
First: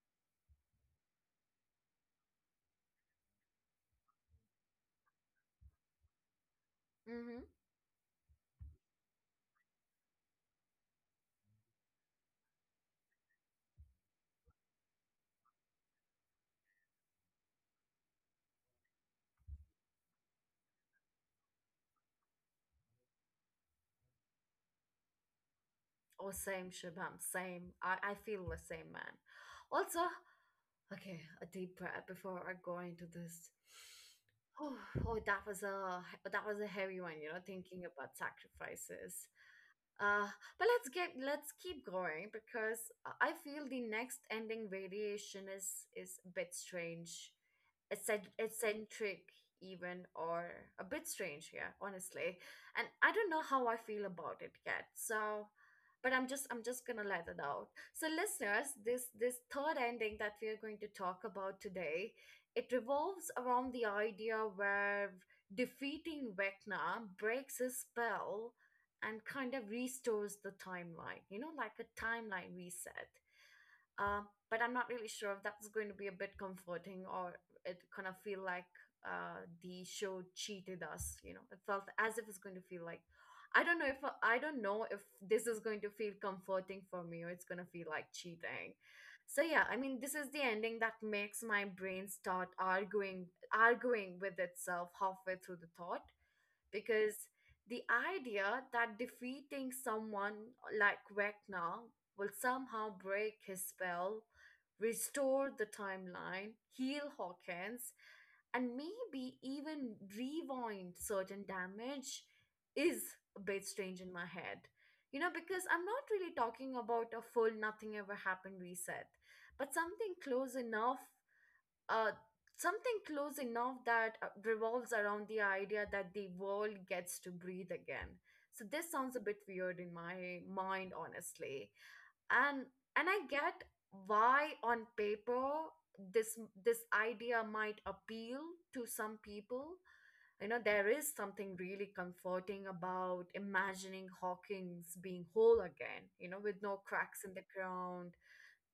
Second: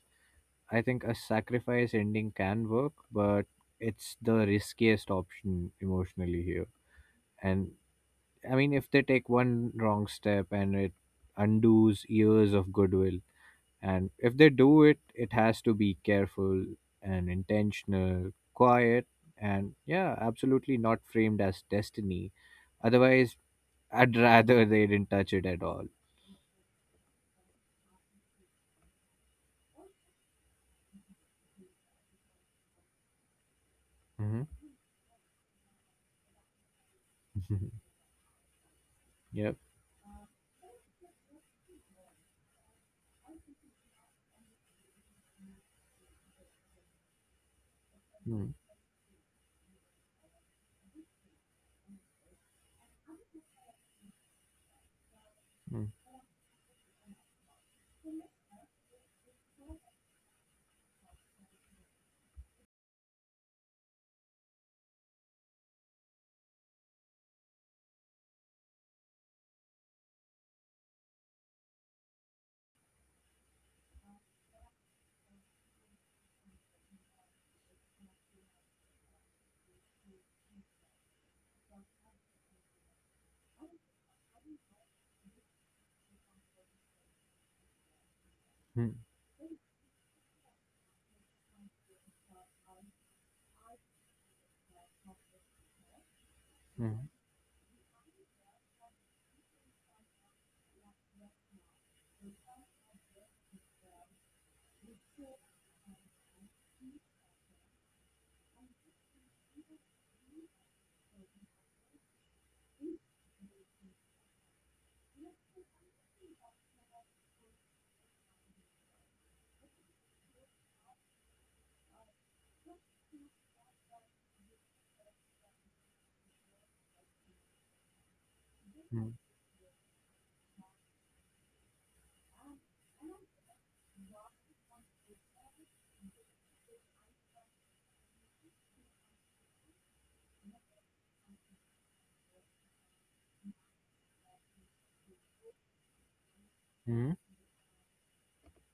I think a sacrifice ending can work, but it's the riskiest option emotionally here. Mm-hmm. And I mean, if they take one wrong step and it undoes years of goodwill, and if they do it, it has to be careful and intentional, quiet, and yeah, absolutely not framed as destiny. Otherwise, I'd rather they didn't touch it at all. Or same, Shabam, same. I feel the same, man. Also, okay, a deep breath before I go into this. hmm Oh, oh, that was a heavy one, thinking about sacrifices. yep. Uh, but let's keep going because I feel the next ending variation is a bit strange, Mm-hmm. eccentric even or a bit strange here, honestly. And I don't know how I feel about it yet. So, but I'm just gonna let it out. So, listeners, this third ending that we are going to talk about today, it revolves around the idea where defeating Vecna breaks his spell and kind of restores the timeline, you know, like a timeline reset. But I'm not really sure if that's going to be a bit comforting or it kind of feel like the show cheated us. You know, it felt as if it's going to feel like I don't know if I don't know if this is going to feel comforting for me or it's going to feel like cheating. Mm-hmm. So yeah, I mean, this is the ending that makes my brain start arguing with itself halfway through the thought because the idea that defeating someone like Vecna will somehow break his spell, restore the timeline, heal Hawkins, and maybe even rewind certain damage is a bit strange in my head. You know, because I'm not really talking about a full nothing ever happened reset, but uh, something close enough that revolves around the idea that the world gets to breathe again. So this Mm-hmm. sounds a bit weird in my mind, honestly. And and I get why on paper this this idea might appeal to some people. You know, there is something really comforting about imagining Hawkins being whole again, you know, with no cracks in the ground,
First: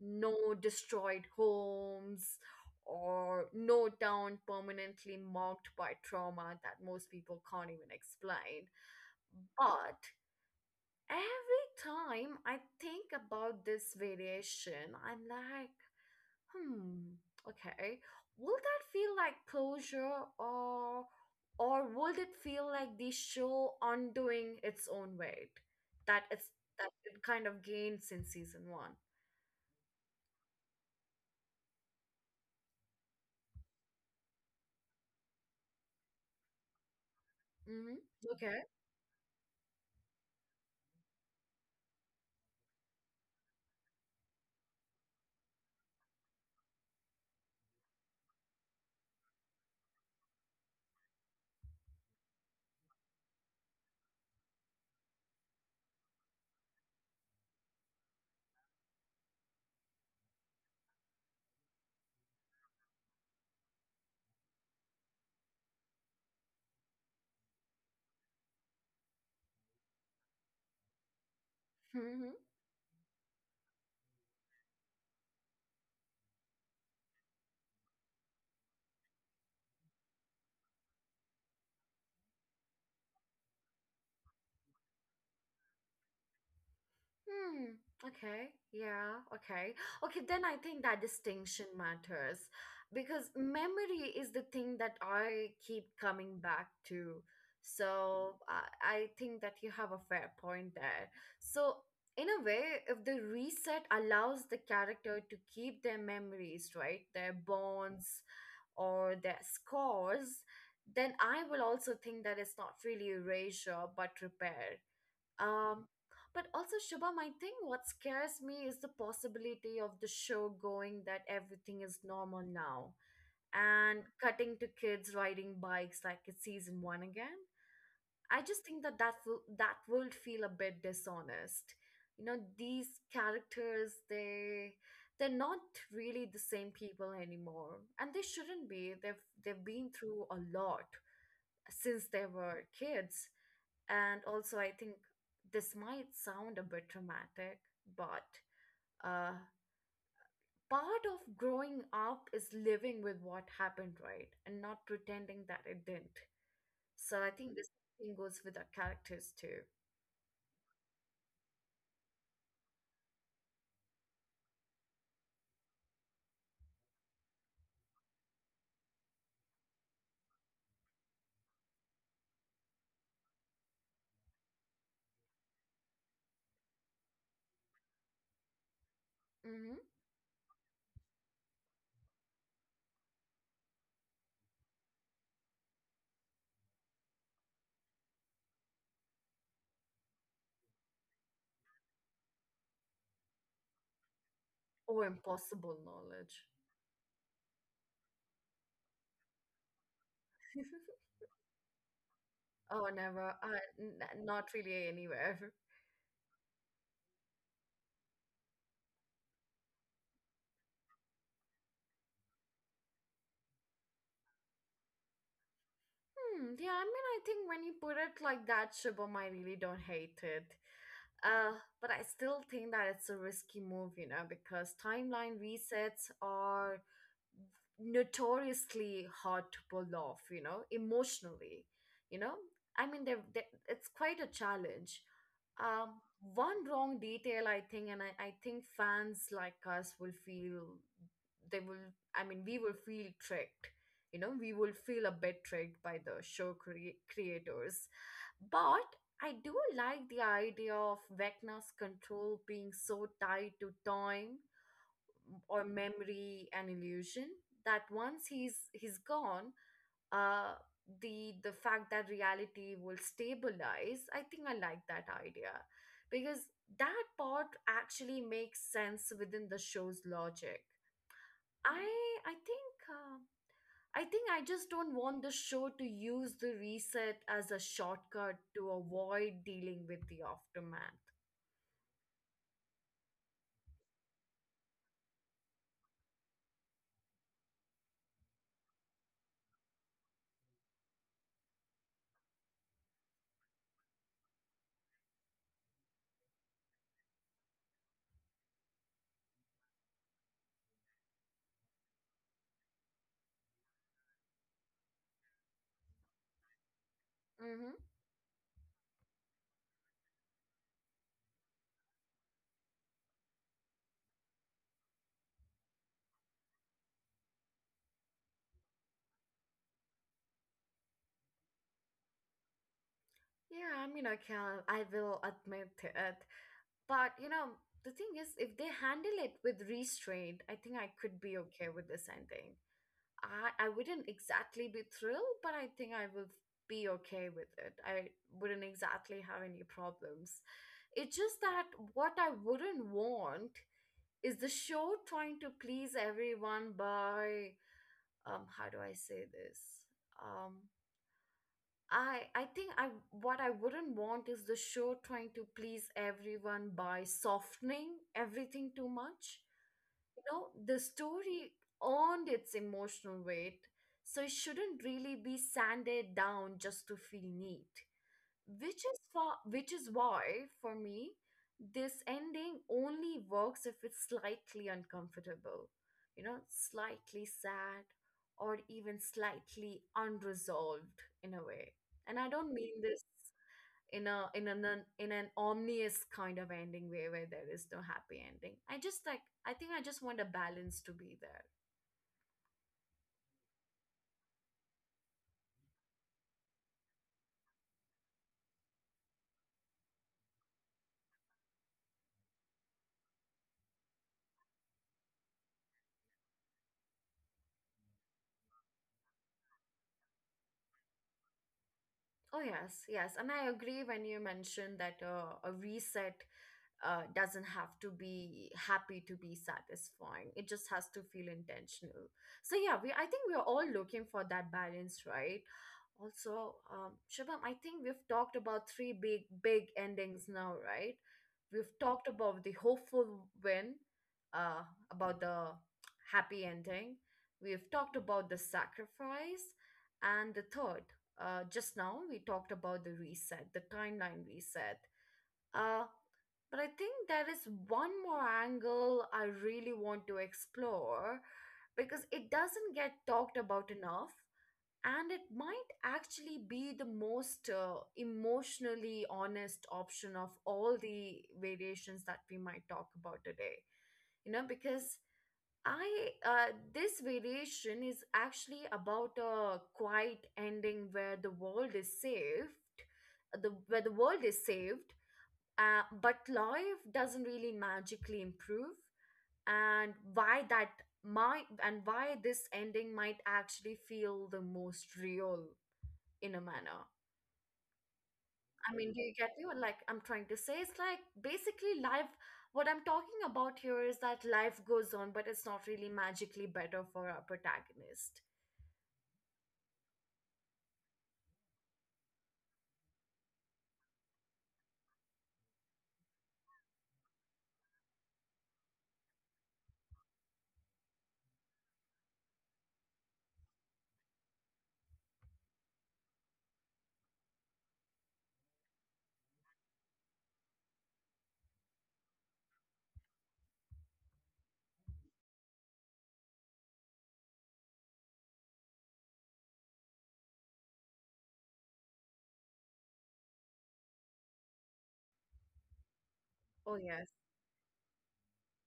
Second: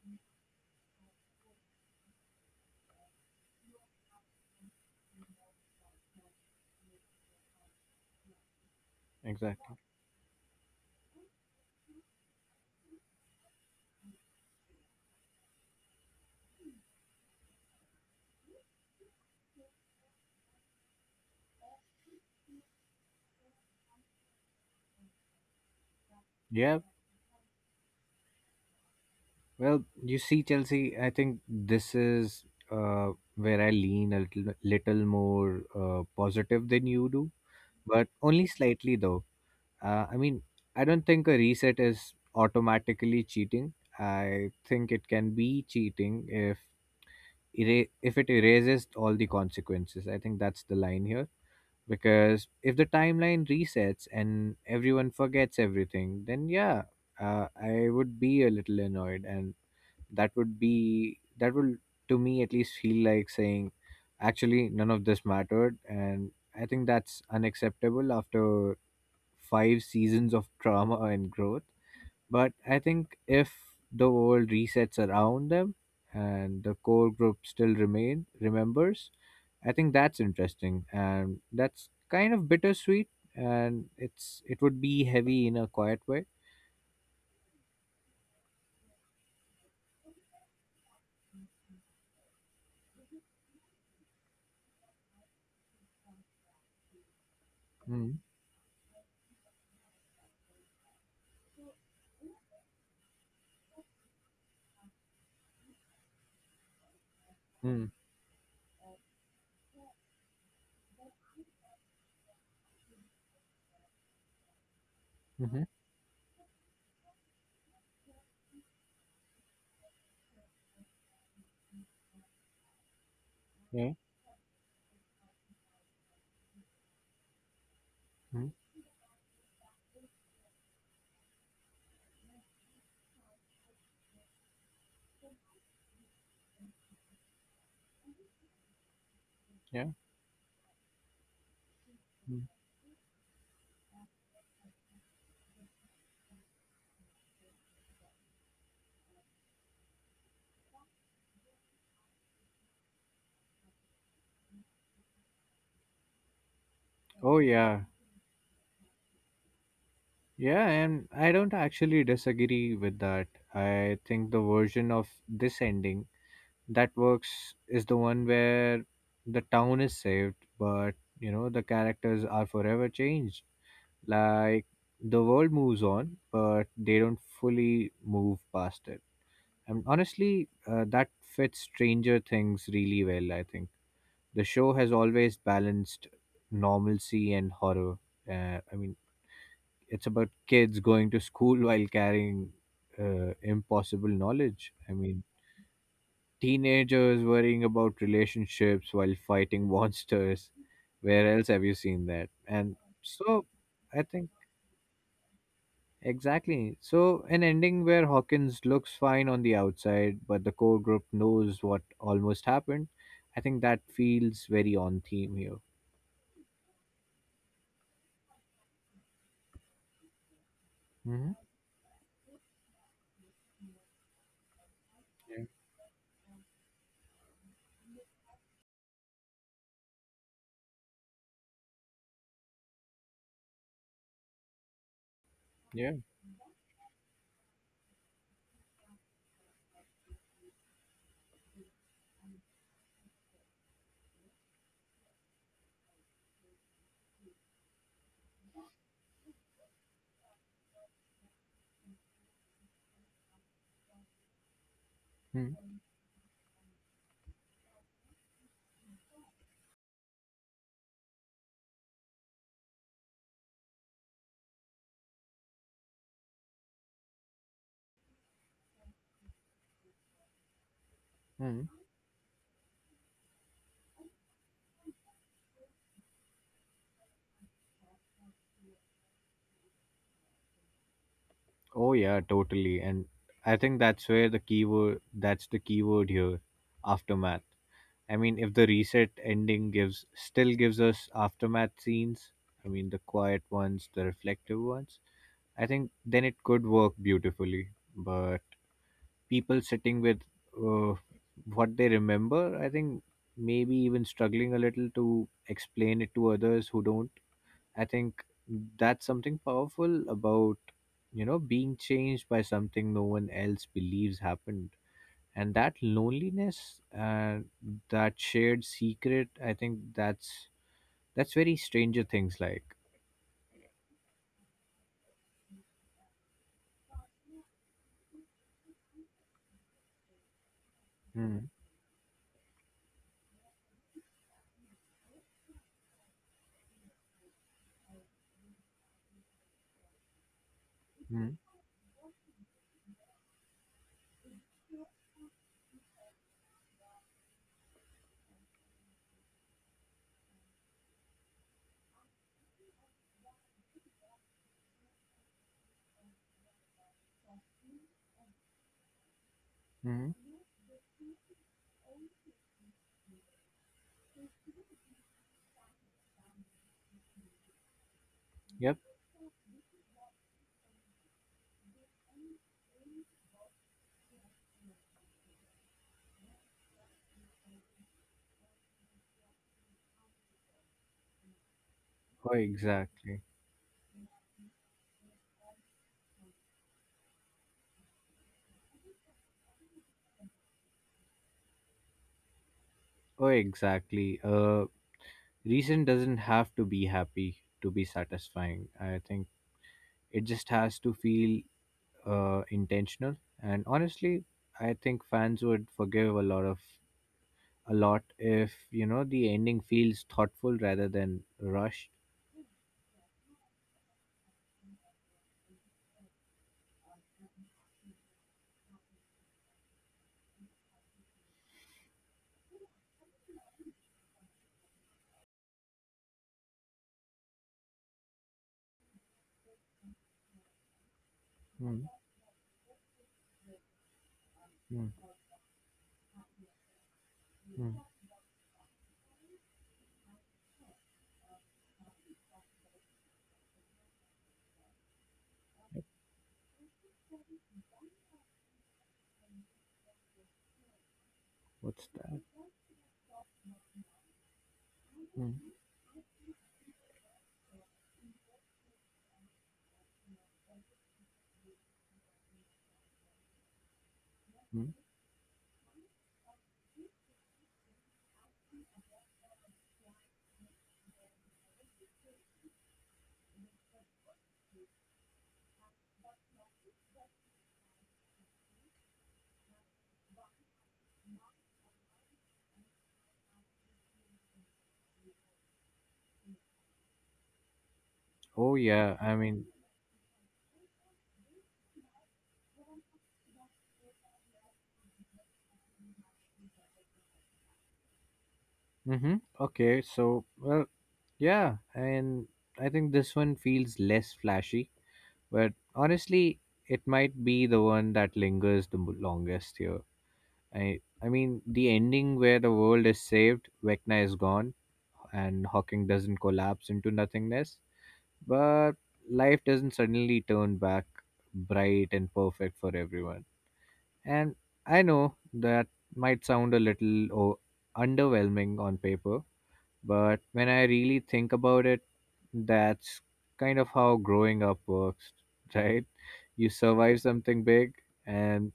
no destroyed homes or no town permanently marked by trauma that most people can't even explain. Exactly. But every time I think about this variation, I'm like, hmm, okay, will that feel like closure or would it feel like the show undoing its own weight that it's Yep. that it kind of gains in season one? Well, you see, Chelsea, I think this is where I lean a little more positive than you do, but Mm-hmm. only slightly though. I mean, I don't think a reset is automatically cheating. I think it can be cheating if if it erases all the consequences. I think that's the line here because if the timeline resets and everyone forgets everything, then yeah, I would be a little annoyed. And that would be that will, to me at least, feel like saying actually none of this mattered. And I think that's unacceptable after five seasons of trauma and growth. Okay. But I think if the world resets around them and the core group still remain remembers, I think that's interesting, and that's kind of bittersweet. And it would be heavy in a quiet way. Hmm. Okay. Yeah. Okay. Okay. Then I think that distinction matters because memory is the thing that I keep coming back to. Mm, So I think that you have a fair point there. So, in a way, if the reset allows the character to keep their memories, right, their mm. bonds or their scores, then I will also think that it's not really erasure but repair. Mm-hmm. Um, but also, Shubham, I think what scares me is the possibility of the show going that everything is normal now Yeah. and cutting to kids riding bikes like it's season one again. I Mm. just think that that will feel a bit dishonest. You know, these characters, they they're not really the same people anymore, and they shouldn't be. They've Yeah. been through a lot since they Mm. were kids. And also, I think this might sound a bit dramatic, but uh, part of growing up is living with what happened, right? And not pretending that it didn't. So I Oh think this yeah. thing goes with our characters too. Yeah, and I don't actually disagree with that. I think the version of this ending that works is the one where the town is saved, but you know, the characters are forever changed. Like the world moves on, but they don't fully move past it. Mm-hmm. And honestly, that fits Stranger Things really well, I think. The show has always balanced normalcy and horror. I mean, it's about kids going to school while carrying impossible knowledge. I Or mean, impossible knowledge. teenagers worrying about relationships while fighting monsters. Where else have you seen that? And Oh, never. so, I think Not really anywhere. exactly. So, an ending where Hawkins looks fine on the outside, but the core group knows what almost happened. I think that feels very on theme here. Hmm, yeah, I mean, I think when you put it like that, Shibum, I really don't hate it. Hmm. Uh, but I still think that it's a risky move, you know, because timeline Yeah. resets are notoriously hard to pull off, you know, emotionally. You know, I mean, they it's quite a challenge. Yeah. Um, One wrong detail, I think, and I think fans like us will feel they will, I mean, we will feel tricked. You know, we will feel a bit tricked by the show creators. But I do like the idea of Vecna's control being so tied to time or Hmm. memory and illusion that once he's gone, uh the fact that reality will stabilize, I think I like that idea because that part actually makes sense within the show's logic. i i think uh, I think I just don't want the show to use the reset as a shortcut to avoid dealing with the aftermath. Oh yeah, totally. And I think that's where the keyword that's the keyword here, aftermath. I mean, if the reset ending gives still gives us aftermath scenes, I mean the quiet ones, the reflective ones, I think then it could work beautifully. But people sitting with uh, what they remember, I think maybe even struggling a little to explain it to others who don't. Mm-hmm. I think that's something powerful about, you know, being changed by something no one else believes happened. And that loneliness, that shared secret, I think that's very Stranger Things like. Yeah, I mean, I will admit it. But you know, the thing is, if they handle it with restraint, I think I could be Mm. okay with this ending. I wouldn't exactly be thrilled, but I think I will be okay with it. I wouldn't exactly have any problems. It's just Mm. that what I wouldn't want is the show trying to please everyone by how do I say this? Um I think I What I wouldn't want is the show trying to please everyone by softening everything too much. Mm. You know, the story earned its emotional weight, so it shouldn't really be sanded down just to feel neat, Yep. Which is why for me this ending only works if it's slightly uncomfortable, you know, slightly sad or even slightly unresolved in a way. And I Oh, don't mean this exactly. in a in an- in an omnious kind of ending way where there is no happy ending. I just like, I think I just want a balance to be there. Oh, exactly. Reason doesn't have to be happy to be satisfying. I think it just has to feel intentional. And honestly, I think fans would forgive a lot if, you know, the ending feels thoughtful rather than rushed. Oh yes, yes, and I agree when you mentioned that a reset doesn't have to be happy to be satisfying. It just has to feel intentional. So yeah, we I think we are all looking for that balance, right? Also, Shubham, I think we've talked about three big endings now, right? We've Mm. talked about the hopeful win, uh, Mm. about the happy ending. We've Mm. talked about the sacrifice, and the third. Just now we talked about the reset, the timeline reset. Uh, but I think there is one more angle I really want to explore What's because that? it doesn't get talked about enough. And it Mm. might actually be the most emotionally honest option of all the variations that we might talk about today. You know, Mm. because this variation is actually about a quiet ending where the world is saved, where the world is saved, but life doesn't really magically improve, and why this ending might actually feel the most real in a manner. Oh I mean, yeah, do you I get me? mean, What, like I'm trying to say, it's like basically life. What I'm talking about here is that life goes on, but it's not really magically better for our protagonist. mm-hmm. Okay. So well, yeah, and I think this one feels less flashy, but honestly, it might be the one that lingers the longest here. I mean the ending where the world is saved, Vecna is gone, and Hawking doesn't collapse into nothingness. But life doesn't suddenly turn back bright and perfect for everyone. And I know that might sound a little oh, underwhelming on paper, but when I really think about it, that's kind of how growing up works, right? You Oh yes, survive something big, and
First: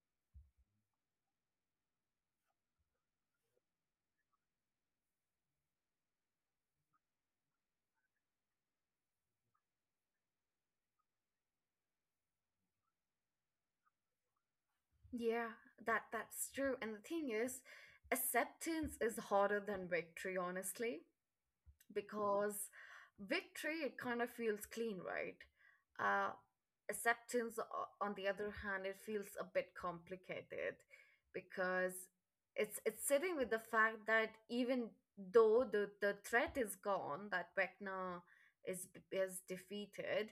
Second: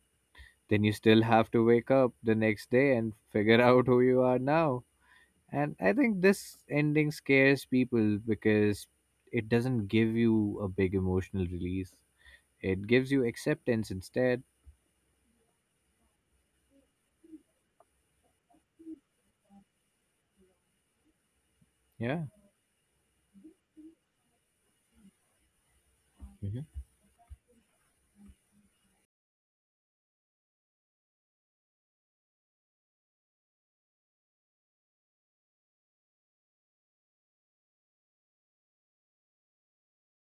then you still have to wake up the next day and figure out who you are now. And I think this ending scares people because it doesn't give you a big emotional release. It gives you acceptance instead. yeah, that that's true. And the thing is, acceptance is harder than victory, honestly. Yeah. Because victory it kind of feels clean, right? uh, Mhm. Acceptance on the other hand it feels a bit complicated because it's sitting with the fact that even though the threat is gone, that Vecna is defeated,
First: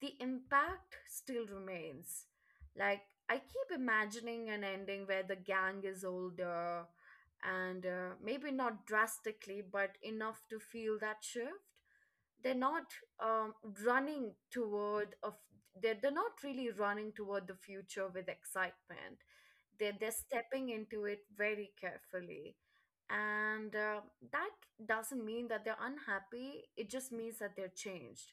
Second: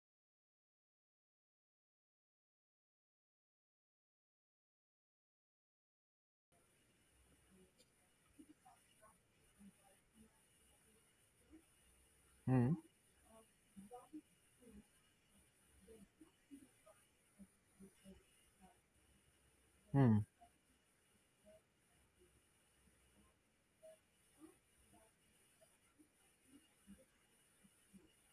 the impact still remains. Like, I keep imagining an ending where the gang is older and maybe not drastically, but enough to feel that shift. They're Hmm. not um, running toward of they're not really running toward the future with excitement. They're Hmm. stepping into it very carefully, and that doesn't mean that they're unhappy. It just means that they're changed.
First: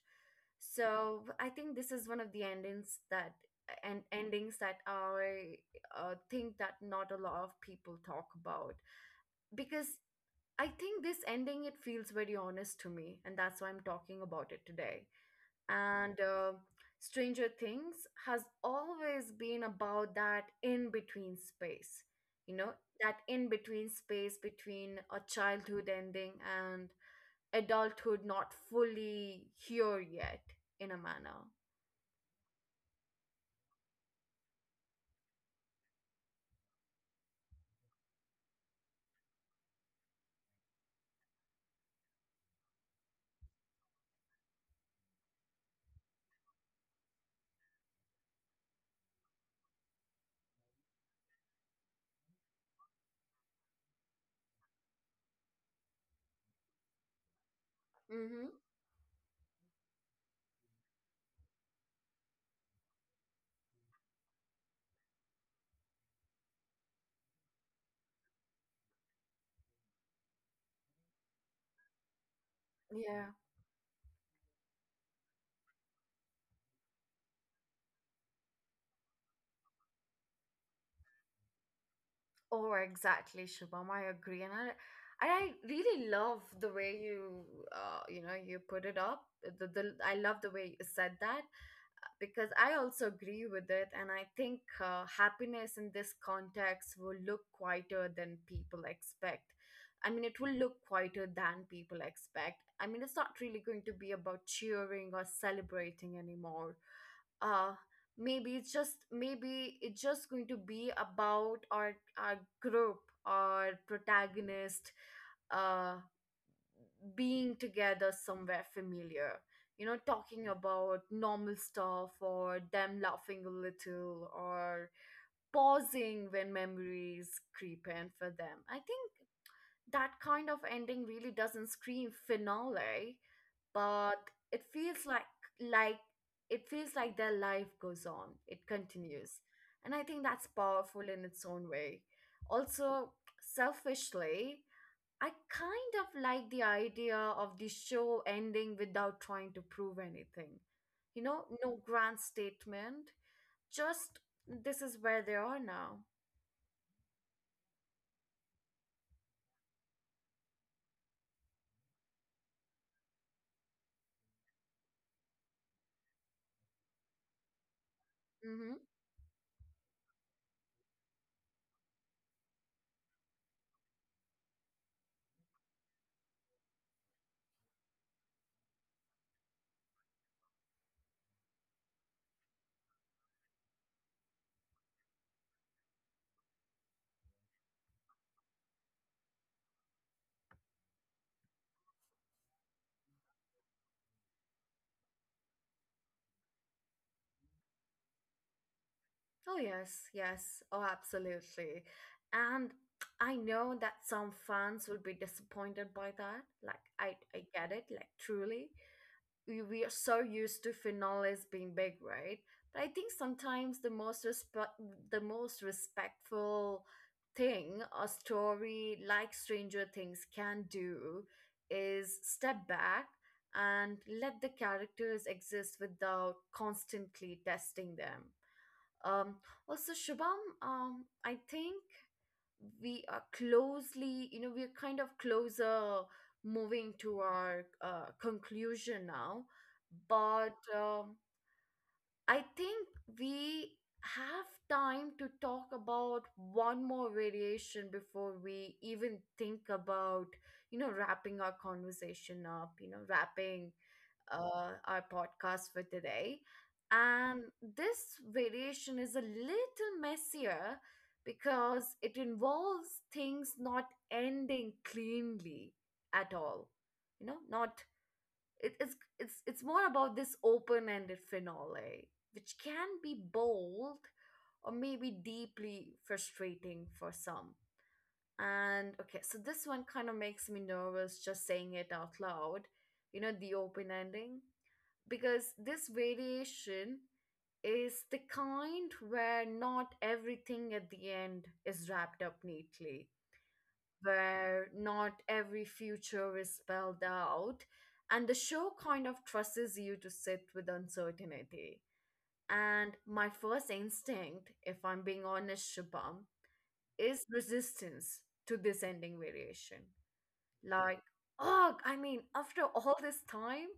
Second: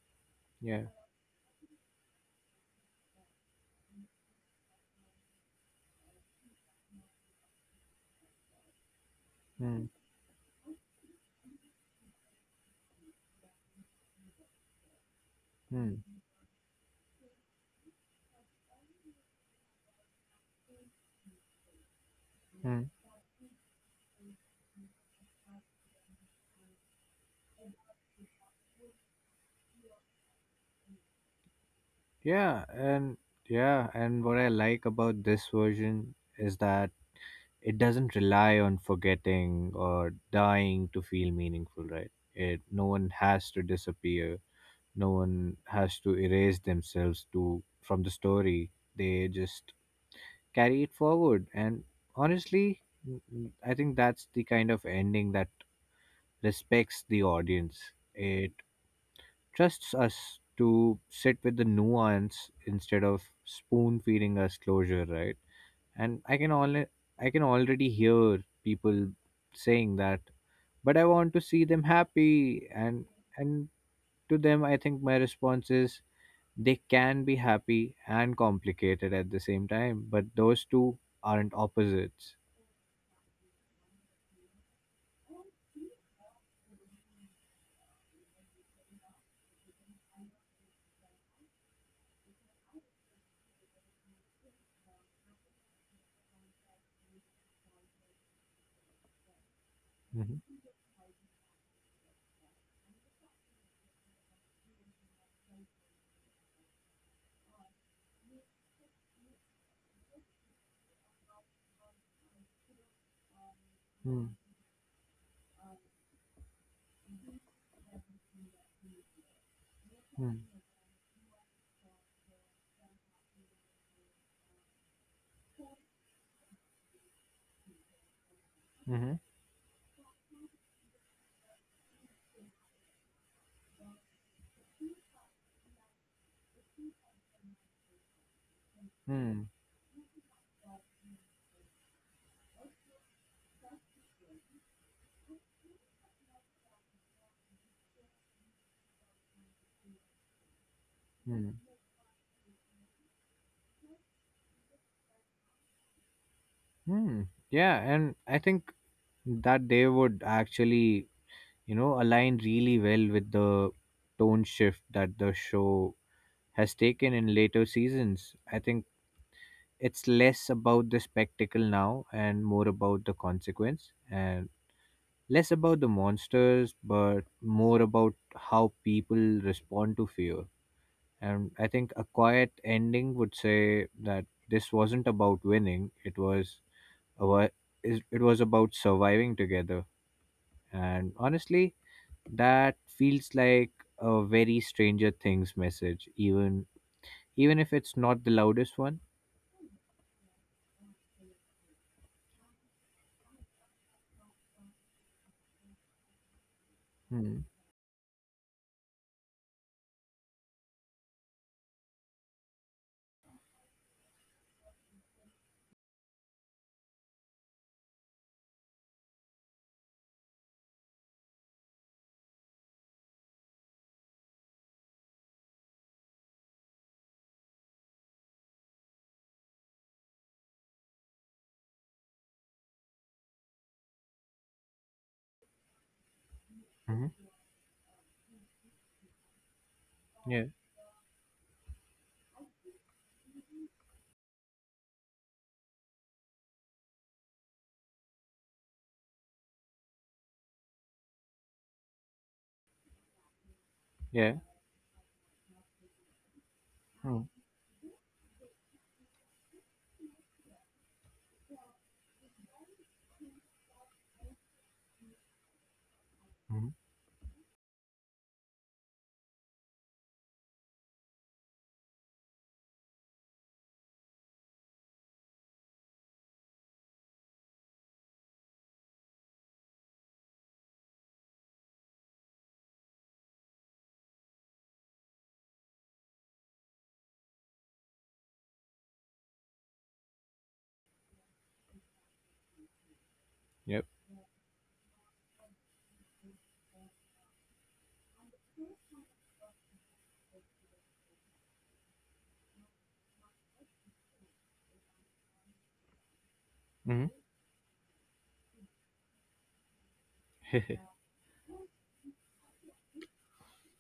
Yeah. So I think this is one of the endings that I think that not a lot of people talk about Hmm. because I think this ending it feels very honest to me, and that's why I'm talking about it today. Hmm. And Stranger Things has always been about that in between space, you know, Hmm. that in between space between a childhood ending and adulthood not fully here yet, in a manner. Yeah. And yeah. And what I like about this version is that it doesn't rely on forgetting or dying to feel meaningful, right? It No one has to disappear, no one has to erase themselves to from the story. They just carry it forward, and honestly, I think that's the kind of ending that respects the audience. Mm-hmm. It trusts us to sit with the nuance instead of spoon feeding us closure, right? And I can only I can already hear people saying that but I want to see them happy. and Yeah. and to them I think my response is they can be happy and complicated at the same time, but those two aren't opposites. Oh, exactly, Shubham. I agree, and and I really love the way you, you put it up. The I love the way you said that because I also agree with it, and I think happiness in this context will look quieter than people expect. I mean, it Mhm. will look quieter than people expect. I mean, it's not really going to be about cheering or celebrating anymore. uh Maybe it's just going to be about our group, our Hmm. protagonist, uh being together somewhere familiar, you know, Hmm. talking about normal stuff or them laughing a little or pausing when memories creep in for them. I think Mhm. that kind of ending really doesn't scream finale, but it feels like, like it feels like their life goes on, it continues, Hmm. and I think that's powerful in its own way. Also, selfishly, I kind of like the idea of the show ending without trying to prove anything, you know, Hmm. no grand statement, just this is where they are now. Hmm. Yeah, and I think that they would actually, you know, align really well with the tone shift that the show has taken in later seasons. I Mm-hmm. think it's less about the spectacle now and more about the consequence. And less about the monsters, but more about how people respond to fear. And I think a quiet ending would say that this wasn't about winning, it was about, it was about surviving together. And honestly, that feels like a very Stranger Things message, even even if it's not the loudest one. Oh, yes, yes. Oh, absolutely. And I know that some fans will be disappointed by that. Like, I, Hmm. I get it, like, truly. We are so used to finales being big, right? But I think sometimes the the most respectful thing a story like Stranger Things can do is step back and let the characters exist without constantly testing them. Um, Also, Shubham, I think we are closely, we're kind of closer moving Hmm. to our conclusion now. Yeah. But I think we have time to talk about one more variation before we even think about, you know, wrapping our conversation up, you know, wrapping Yeah. Our podcast for today. Hmm. And this variation is a little messier because it involves things not ending cleanly at Hmm. all. You know, not it, it's more about this open-ended finale, which can be bold or maybe deeply frustrating for some. And okay, so this one kind of makes me nervous just saying it out loud. You know, the open ending, because this variation is the kind where not everything at the end is wrapped up neatly, Yep. where not every future is spelled out, and the show kind of trusts you to sit with uncertainty. And my first instinct, if I'm being honest, Shubham, Hmm. is resistance to this ending variation. Like, oh, I mean, after all this time,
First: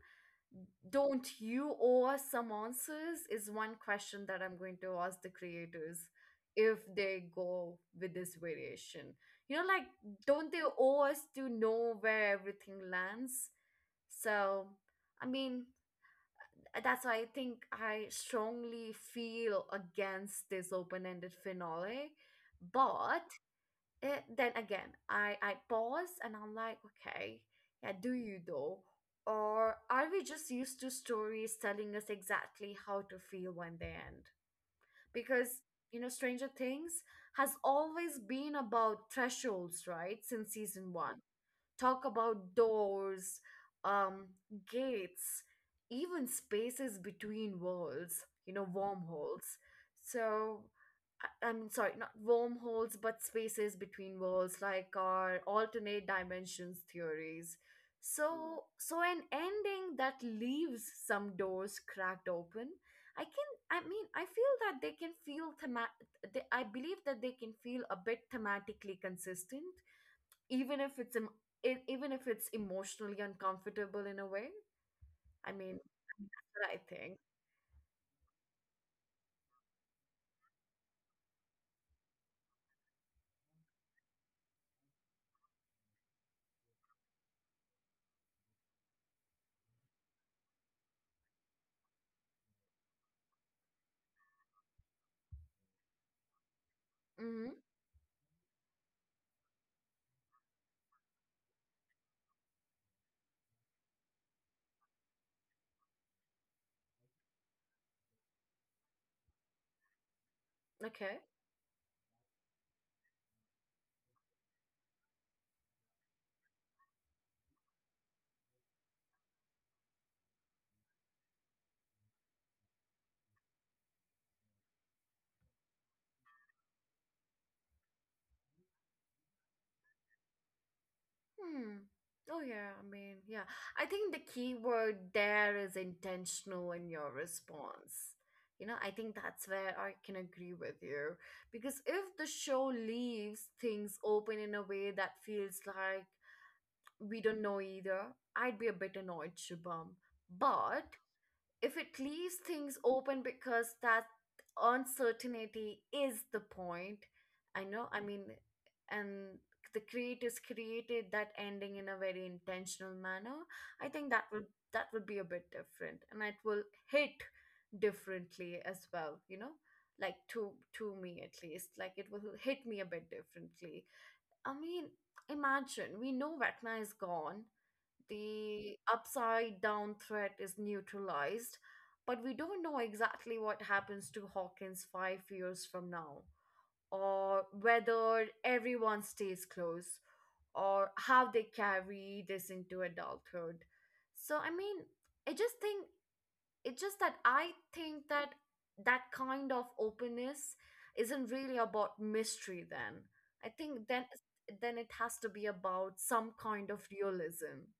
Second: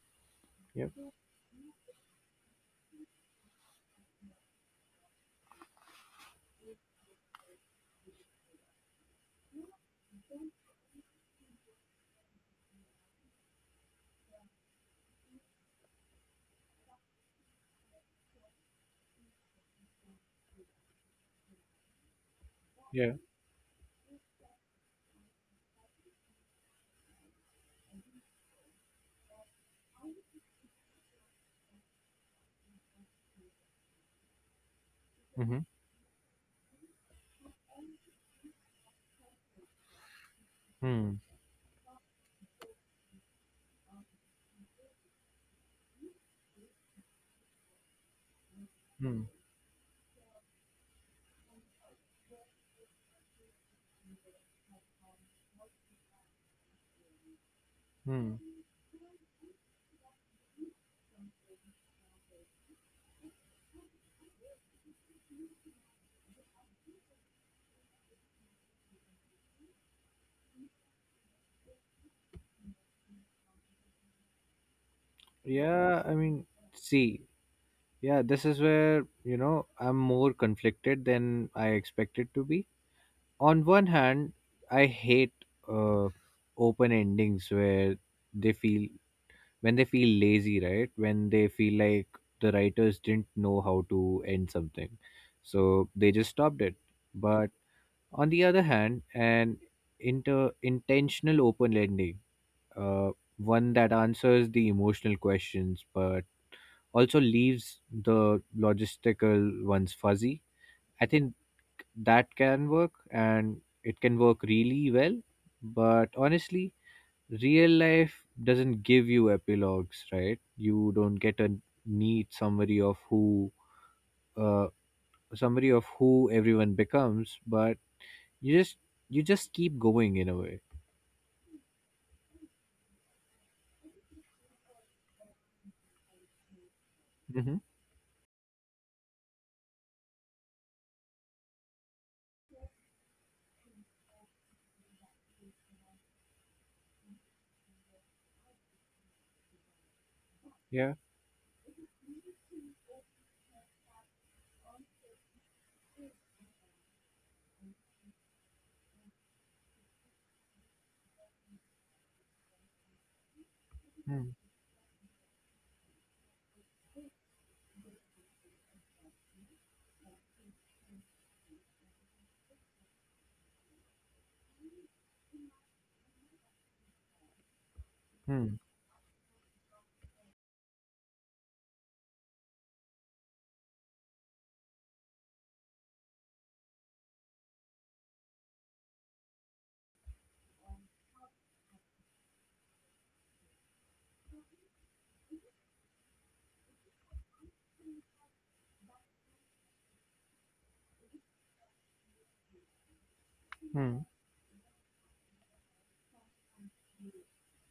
Yep. don't you owe us some answers, is one question that I'm going to ask the creators if they go with this variation. You know, like, don't they owe us to know where everything lands? So, I mean, that's why I think I strongly feel against this open-ended finale. Yeah. But eh, then again, I pause and I'm like, okay, yeah, do you though? Or are we just used to stories telling us exactly how to feel when they end? Hmm. Because, you know, Stranger Things has always been about thresholds, right? Since season Hmm. one, talk about doors, um, gates, even spaces between worlds, you know, Hmm. wormholes. So, I'm sorry, not wormholes, but spaces between worlds, like our alternate dimensions theories. Mm. Hmm. So, an ending that leaves some doors cracked open. I can, I mean, I feel that they can feel thema- They, I believe that they can feel a bit thematically consistent even if it's em- e- even if it's emotionally uncomfortable in a way. I mean, Yeah, I mean, that's what I think. see, yeah, this is where, you know, I'm more conflicted than I expected to be. On one hand, I hate uh, open endings where they feel, when they feel lazy, right? When they feel like the writers didn't know how to end something. So they just stopped it. But Hmm on the other hand, an inter intentional open ending, uh, one that answers the emotional questions, but also leaves the logistical ones fuzzy. I Okay. think that can work, and it can work really well, but honestly, real life doesn't give you epilogues, right? You don't get a neat uh summary of who everyone becomes, but you just keep going in a way. Hmm. Oh yeah. I mean, yeah. I think the key word there is intentional in your Hmm. response. You know, I think that's where I can agree with you, because if the show leaves things open in a way that feels like we don't know either, I'd be a bit annoyed, Shubham. But Yeah. if it leaves things open because that uncertainty is the point, I know, I mean, and the creators created that ending in a very intentional manner, I think that would, that would be a bit different, and it will hit differently as well. You know, like, to me at least, like, it will hit me a bit differently. I mean, imagine we know Ratna is gone, Mm-hmm. the upside down threat is neutralized, but we don't know exactly what happens to Hawkins 5 years from now, or whether everyone stays close, or how they carry this into adulthood. So, I mean, I just think it's just that I think that that kind of openness isn't really about mystery then. I think then it has to be about some kind of realism.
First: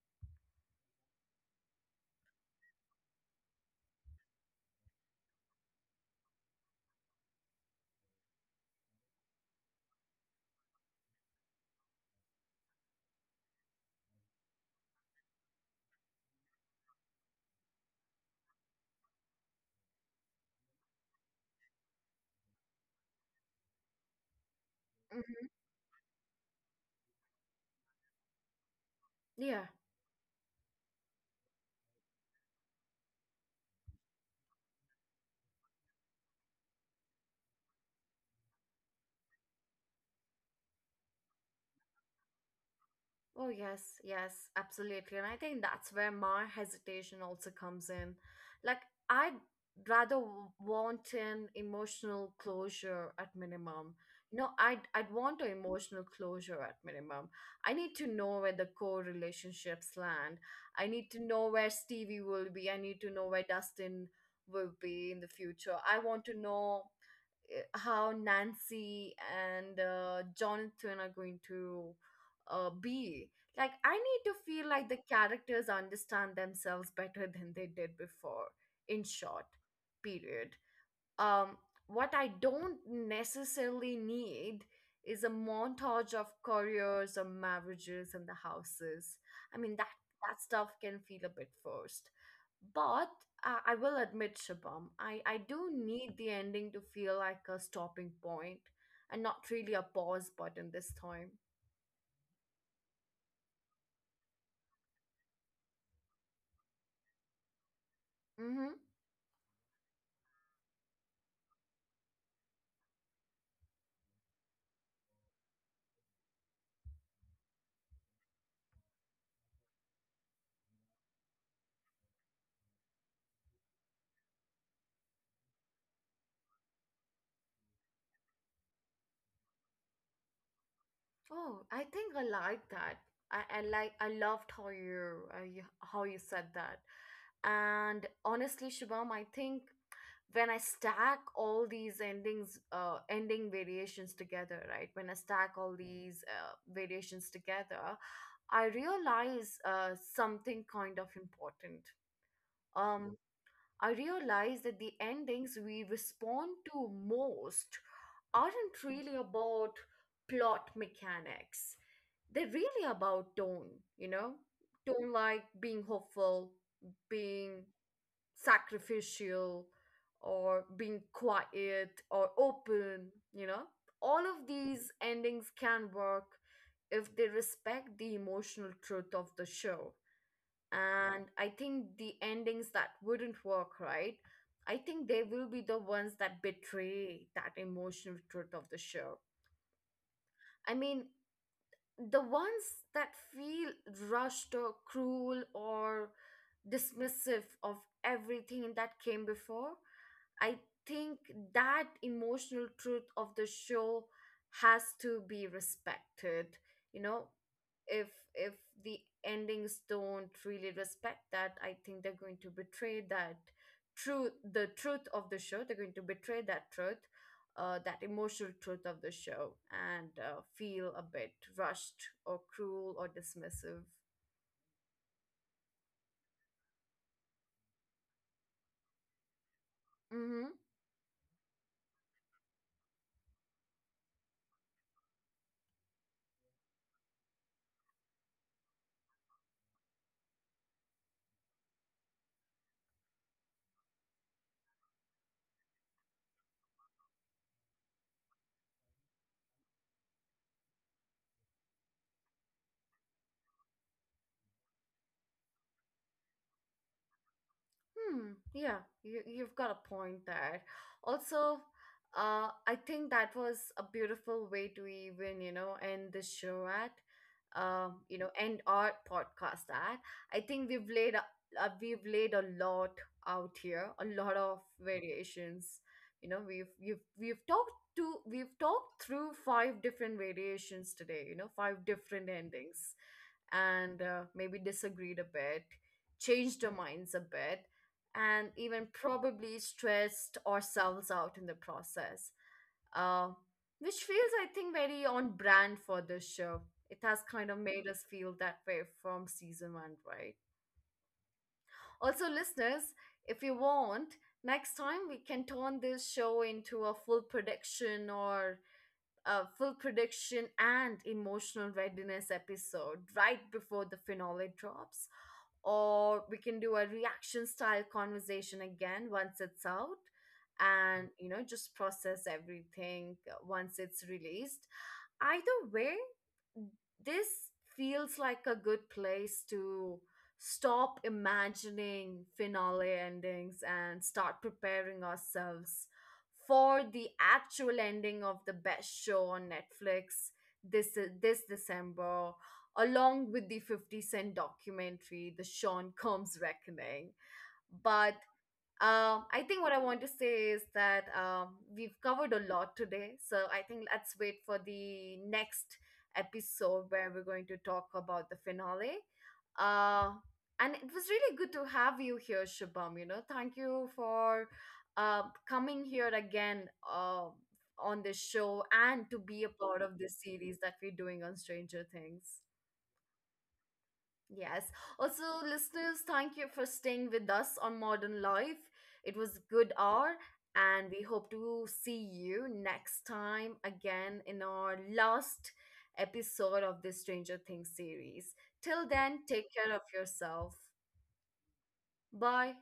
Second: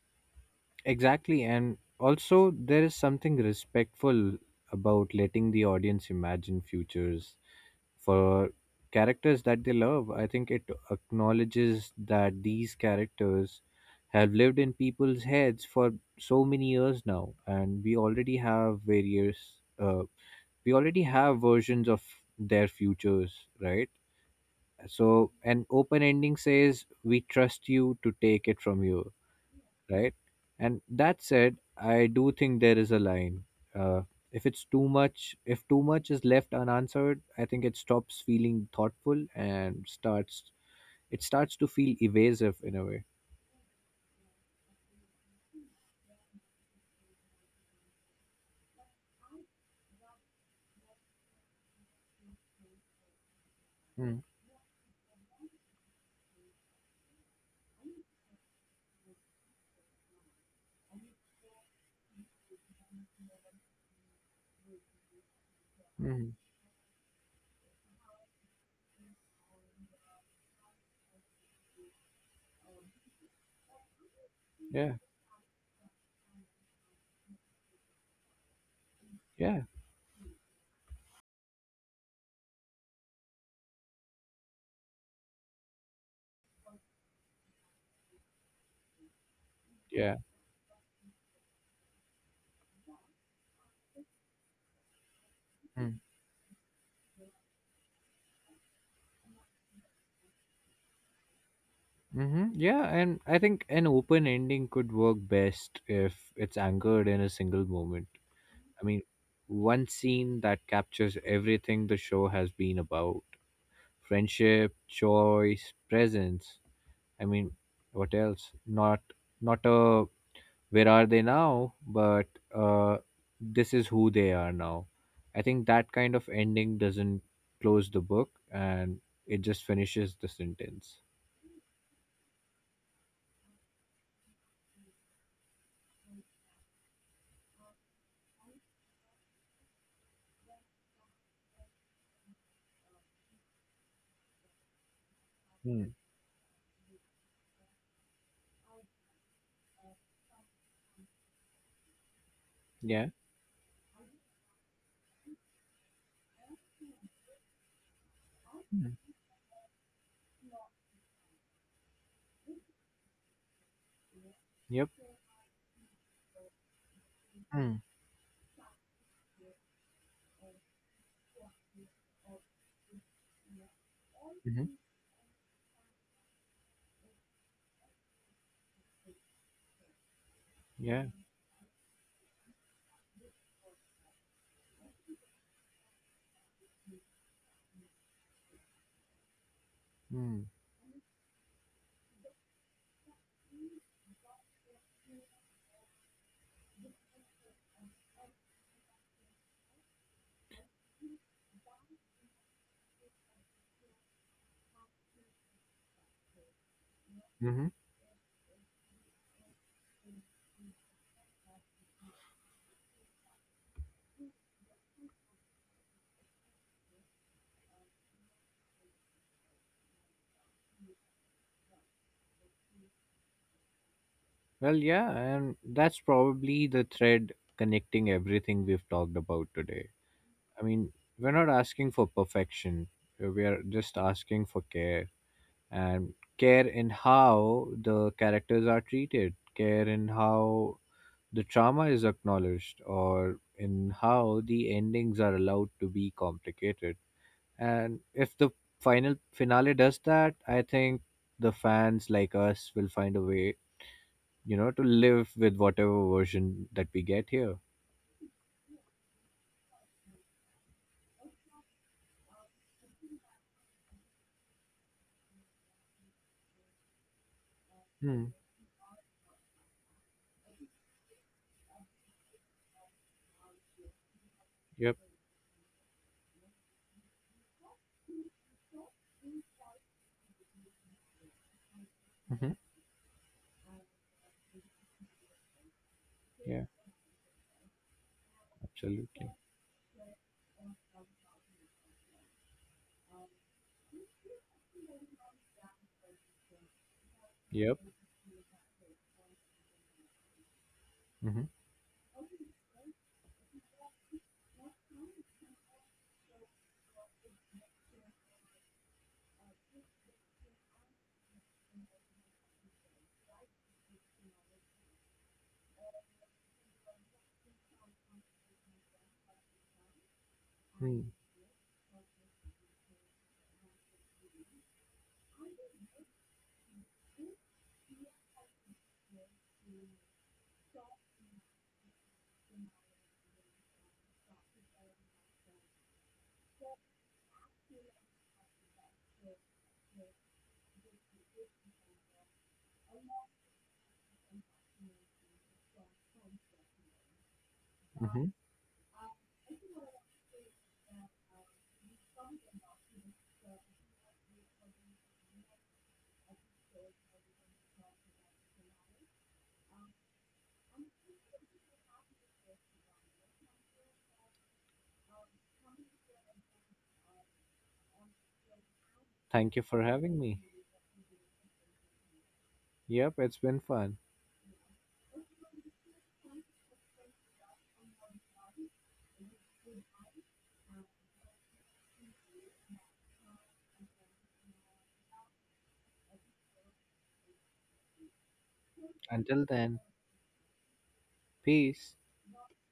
Exactly, and also there is something respectful about letting the audience imagine futures for characters that they love. I think it acknowledges that these characters have lived in people's heads for so many years now, and we already have various, uh, we already have versions of their futures, right? So, Mhm. an open ending says, we trust you to take it from here, Yeah. right? And that said, I do think there is a line. Uh, if it's too much, if too much is left unanswered, I think it stops feeling thoughtful and starts it starts to feel evasive in a way. Oh, yes, yes, absolutely. And I think that's where my hesitation also comes in. Like, I'd rather want an emotional closure at minimum. Mm. You know, I'd want an emotional closure at minimum. I need to know where the core relationships land. I need to know where Stevie will be. I need to know where Dustin will be in the future. I want Mm. to know how Nancy and Jonathan are going to be. Like, I need to feel like Yeah. the characters understand themselves better than they did before, in short, Yeah. period. um, what I don't necessarily need is a montage of careers or marriages and the houses. I mean, Yeah. that stuff can feel a bit forced, but I will admit, Shabam, I do Mm. need the ending to feel like a stopping point and not really a pause button this time. Hmm. Yeah, and I think an open ending could work best if it's anchored in a single moment. Mm-hmm. I mean, one scene that captures everything the show has been about, friendship, choice, presence. I mean, what else? Not not a where are they now, but uh, this is who they are now. I think that kind of ending doesn't close the book, and it just finishes the sentence. Oh, I think I like that. I loved how you, you, how you said that. And honestly, Shubham, I think when I stack all these endings, ending variations together, right? When I stack all Hmm. these variations together, I realize something kind of important. Yeah. Um, I realize that the endings we respond to most aren't Mm. really about plot mechanics, they're really about tone, you know, Yep. tone like being hopeful, being Mm. sacrificial, or being quiet or open, you know. All of Mhm. these endings can work if they respect the emotional truth of the show. Yeah. And I think the endings that wouldn't work, right? I think they will be the ones that betray that emotional truth of the show. Mm. Hmm. I mean, the ones that feel rushed or cruel or dismissive of everything that came before. I think that emotional truth of the show has to be respected. You know, Mm-hmm. if if the endings don't really respect that, I think they're going to betray that truth, the truth of the show. They're going to betray that truth, that emotional truth of the show, and feel a bit rushed or cruel or dismissive. Well, yeah, and that's probably the thread connecting everything we've talked about today. Mm-hmm. I mean, we're not asking for perfection. We are just asking for care. And care in how the characters are treated, care in how the trauma is acknowledged, or in how the endings are allowed to be complicated. And if the finale does that, I think the fans like us will find a way, you know, to live with whatever version that we get here. Hmm. Yeah, you've got a point there. Also, I think that was a beautiful way to even, you know, end the show at, Hmm. you know, end our podcast at. I think we've laid a lot out here, a lot of Yep. variations. You know, we've talked to we've talked through five different variations today. You know, five different Mm-hmm. endings, and maybe disagreed a bit, Yeah. changed our minds a bit, and even Absolutely. probably stressed ourselves out in the process. Uh, which feels, I think, very on brand for this show. It has kind of Yep. made us feel that way from season one, right? Mm-hmm. Also, listeners, if you want, next time we can turn this show into a full prediction and emotional readiness episode right before the finale drops, or we can do a reaction style conversation again once it's out, and you know, just process everything once it's released. Either way, this feels like a good place to stop imagining finale endings and start preparing ourselves for the actual ending of the best show on Netflix this December, along with the 50 Cent documentary The Sean Combs Reckoning. but Mm-hmm. um, I think what I want to say is that we've covered a lot today. So I think let's wait for the next episode where we're going to talk about the finale. Uh, and it was really good to have you here, Shubham. You know, thank you for uh, coming here again, on this show and to be Thank a you for part of having this me. series that we're doing on Stranger Things. Yep. It's been fun. Yes. Also, listeners, thank you for staying with us on Modern Life. It was a good hour, and we hope to see you next time again in our last episode of this Stranger Things series. Till then, Until take then. care of yourself. Peace. Bye.